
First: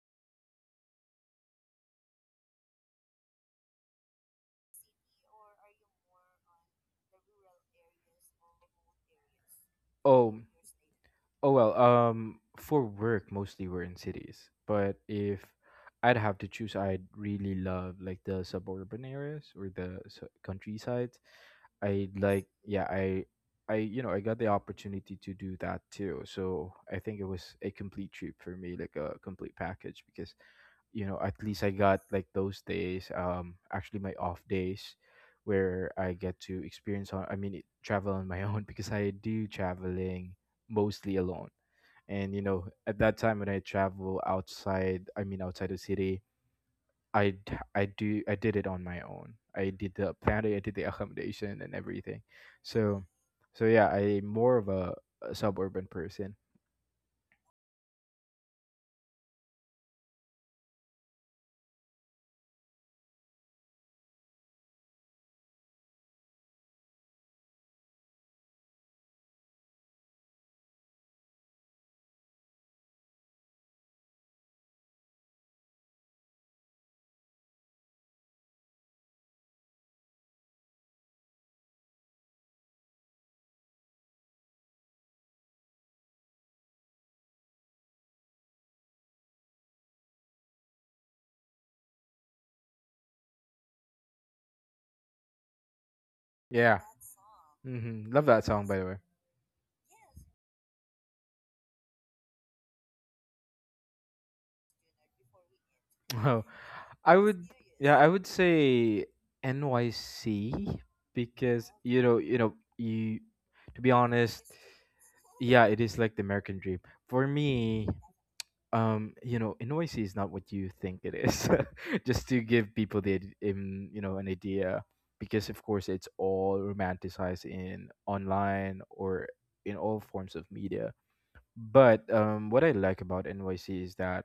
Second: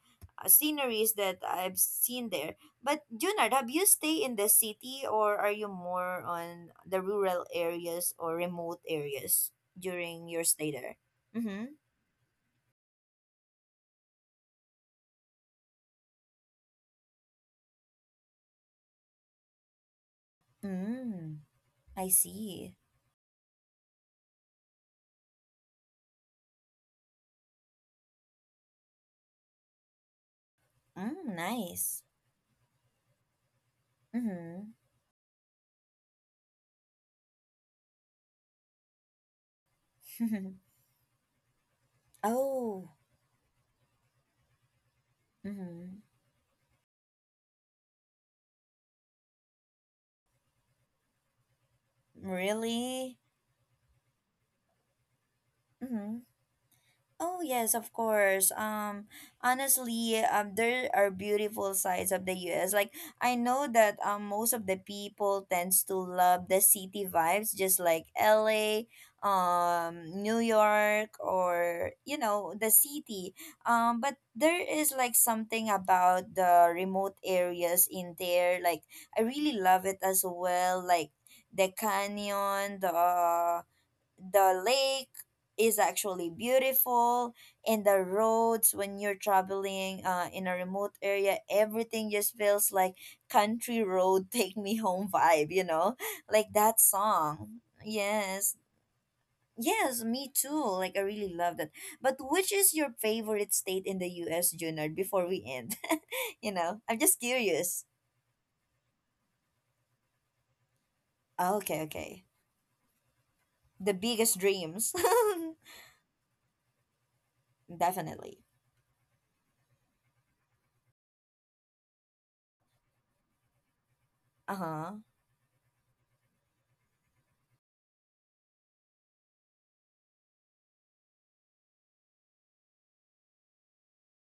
S1: sceneries that I've seen there. But Junard, have you stay in the city, or are you more on the rural areas or remote areas during
S2: Oh.
S1: your stay there?
S2: Oh well,
S1: Mm-hmm.
S2: for work mostly we're in cities, but if I'd have to choose, I'd really love like the suburban areas or the countryside.
S1: Mm. I
S2: I like
S1: see.
S2: yeah, I you know, I got the opportunity to do that too. So I think it was a complete trip for me, like a complete package because you know,
S1: Mm,
S2: at least I got
S1: nice.
S2: like those days, actually my off
S1: Mm-hmm.
S2: days where I get to experience on I mean travel on my own, because I do traveling mostly alone. And you know,
S1: Oh.
S2: at that time when I travel outside, I mean outside the
S1: Hmm.
S2: city, I do I did it on my own. I did the planning, I did the accommodation and everything. So
S1: Really?
S2: so yeah, I more of a suburban
S1: Hmm.
S2: person.
S1: Oh yes, of course. Honestly, there are beautiful sides of the U.S. Like I know that, most of the people tends to love the city vibes, just like L.A., New York, or you know, the city. But there is like something about the remote areas in there. Like I really love it as well. Like the canyon, the lake is actually beautiful. And the roads when you're traveling in a remote area, everything just feels like country road take me home vibe, you know, like
S2: Yeah.
S1: that song.
S2: Hmm, love that
S1: Yes,
S2: song by the way.
S1: yes me too, like I really love that. But which is your favorite state in the US, Junard, before we end?
S2: Oh,
S1: You know, I'm
S2: I
S1: just
S2: would
S1: curious.
S2: yeah, I would say NYC,
S1: Oh,
S2: because
S1: okay,
S2: you know,
S1: okay.
S2: you know, you to be
S1: The biggest
S2: honest,
S1: dreams.
S2: yeah, it is like the American dream. For me,
S1: Definitely.
S2: you know innoisy is not what you think it is, just to give people the you know, an idea,
S1: Uh-huh.
S2: because of course it's all romanticized in online or in all forms of media. But what I like about NYC is that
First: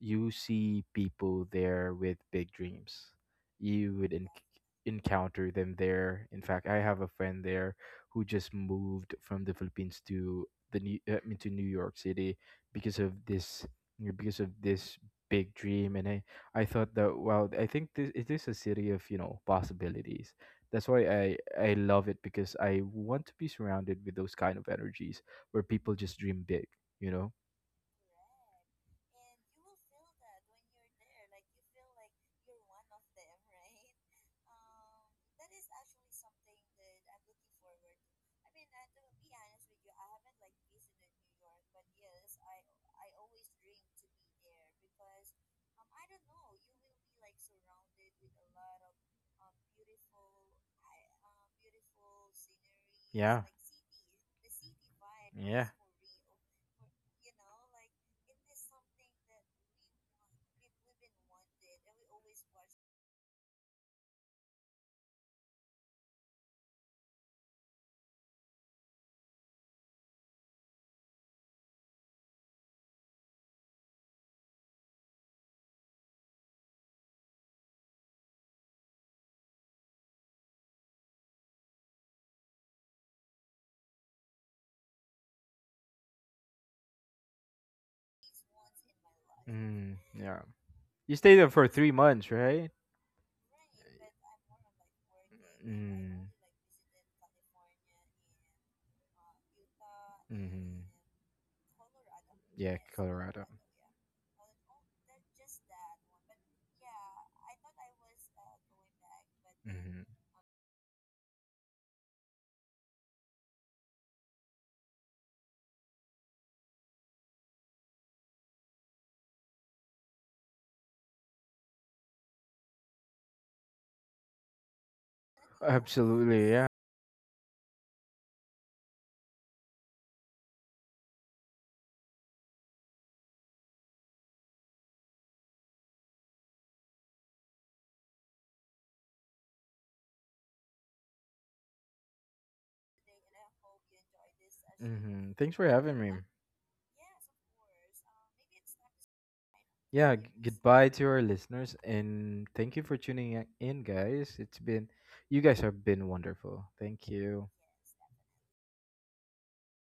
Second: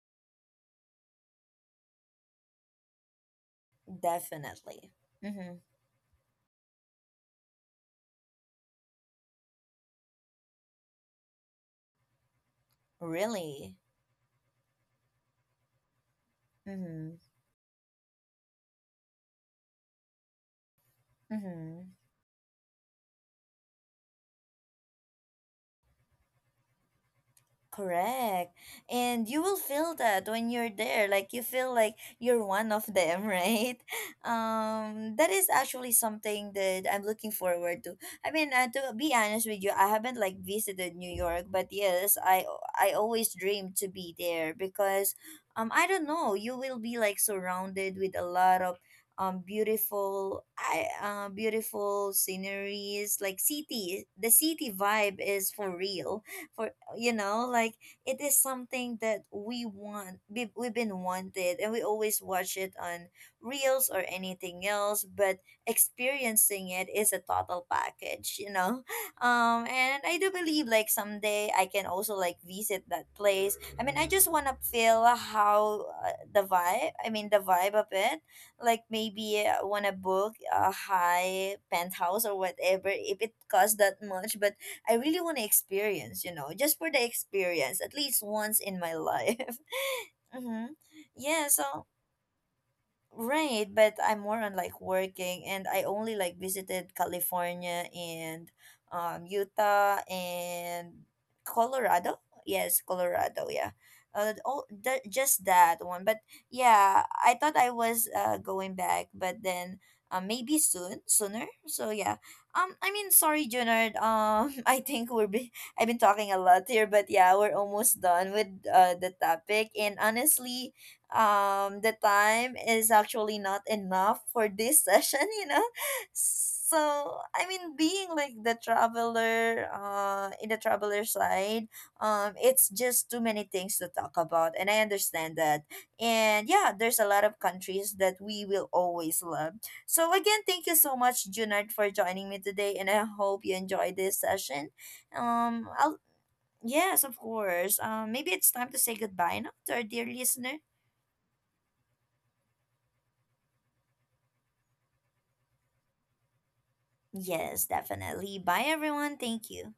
S2: you see people there with big dreams. You would
S1: Definitely.
S2: encounter
S1: Mm-hmm.
S2: them there. In fact, I have a friend there who just moved from the Philippines to the New I mean, to New York City because of this
S1: Really?
S2: you know, because of this big dream. And I thought
S1: Mm-hmm.
S2: that wow, I think this it is a city of you know possibilities. That's why I
S1: Mm-hmm.
S2: love it, because I want to be surrounded with those kind of energies where people just dream big, you know?
S1: Correct. And you will feel that when you're there. Like you feel like you're one of them, right? Um, that is actually something that I'm looking forward to. I mean, to be honest with you, I haven't like visited New York, but yes, I always dream to be there because I don't know, you will be like surrounded with a lot of beautiful, I beautiful sceneries, like
S2: Yeah.
S1: city, the city vibe is
S2: Yeah.
S1: for real. For, you know, like, it is something that we want, we've been wanted, and we always watch it on reels or anything else. But experiencing it is a total package, you know. Um, and I do believe like someday I can also like visit that place. I mean, I just want to feel how the vibe, I mean the vibe of it. Like, maybe want to book a high penthouse or whatever, if it costs that much. But I really want to experience, you know, just for the experience, at least once in my life.
S2: Mm, yeah.
S1: Mm-hmm.
S2: You stayed
S1: Yeah,
S2: there for
S1: so,
S2: 3 months, right?
S1: right, but I'm more on like working, and I only
S2: Mm.
S1: like visited California and Utah
S2: Hmm.
S1: and Colorado.
S2: Yeah,
S1: Yes,
S2: Colorado.
S1: Colorado, yeah. Just that one. But yeah, I thought I was going back, but then
S2: Hmm.
S1: maybe soon, sooner. So yeah. Um, I mean, sorry, Junard. Um, I think I've been talking a lot here, but yeah, we're almost done with the topic. And honestly, the time is actually not enough for this session. You know,
S2: Absolutely.
S1: so I mean, being like the traveler, in the traveler side, it's just too many things to talk about, and I understand that. And yeah, there's a lot of countries that we will always love. So again, thank you so much, Junard, for joining me today, and I hope you enjoyed this session.
S2: Mm-hmm, thanks for
S1: I'll
S2: having me.
S1: Yes, of course. Maybe it's time to say goodbye now to our dear
S2: Yeah,
S1: listeners.
S2: goodbye to our listeners, and thank you for tuning in, guys. It's been, you guys have been wonderful. Thank you.
S1: Yes, definitely. Bye, everyone. Thank you.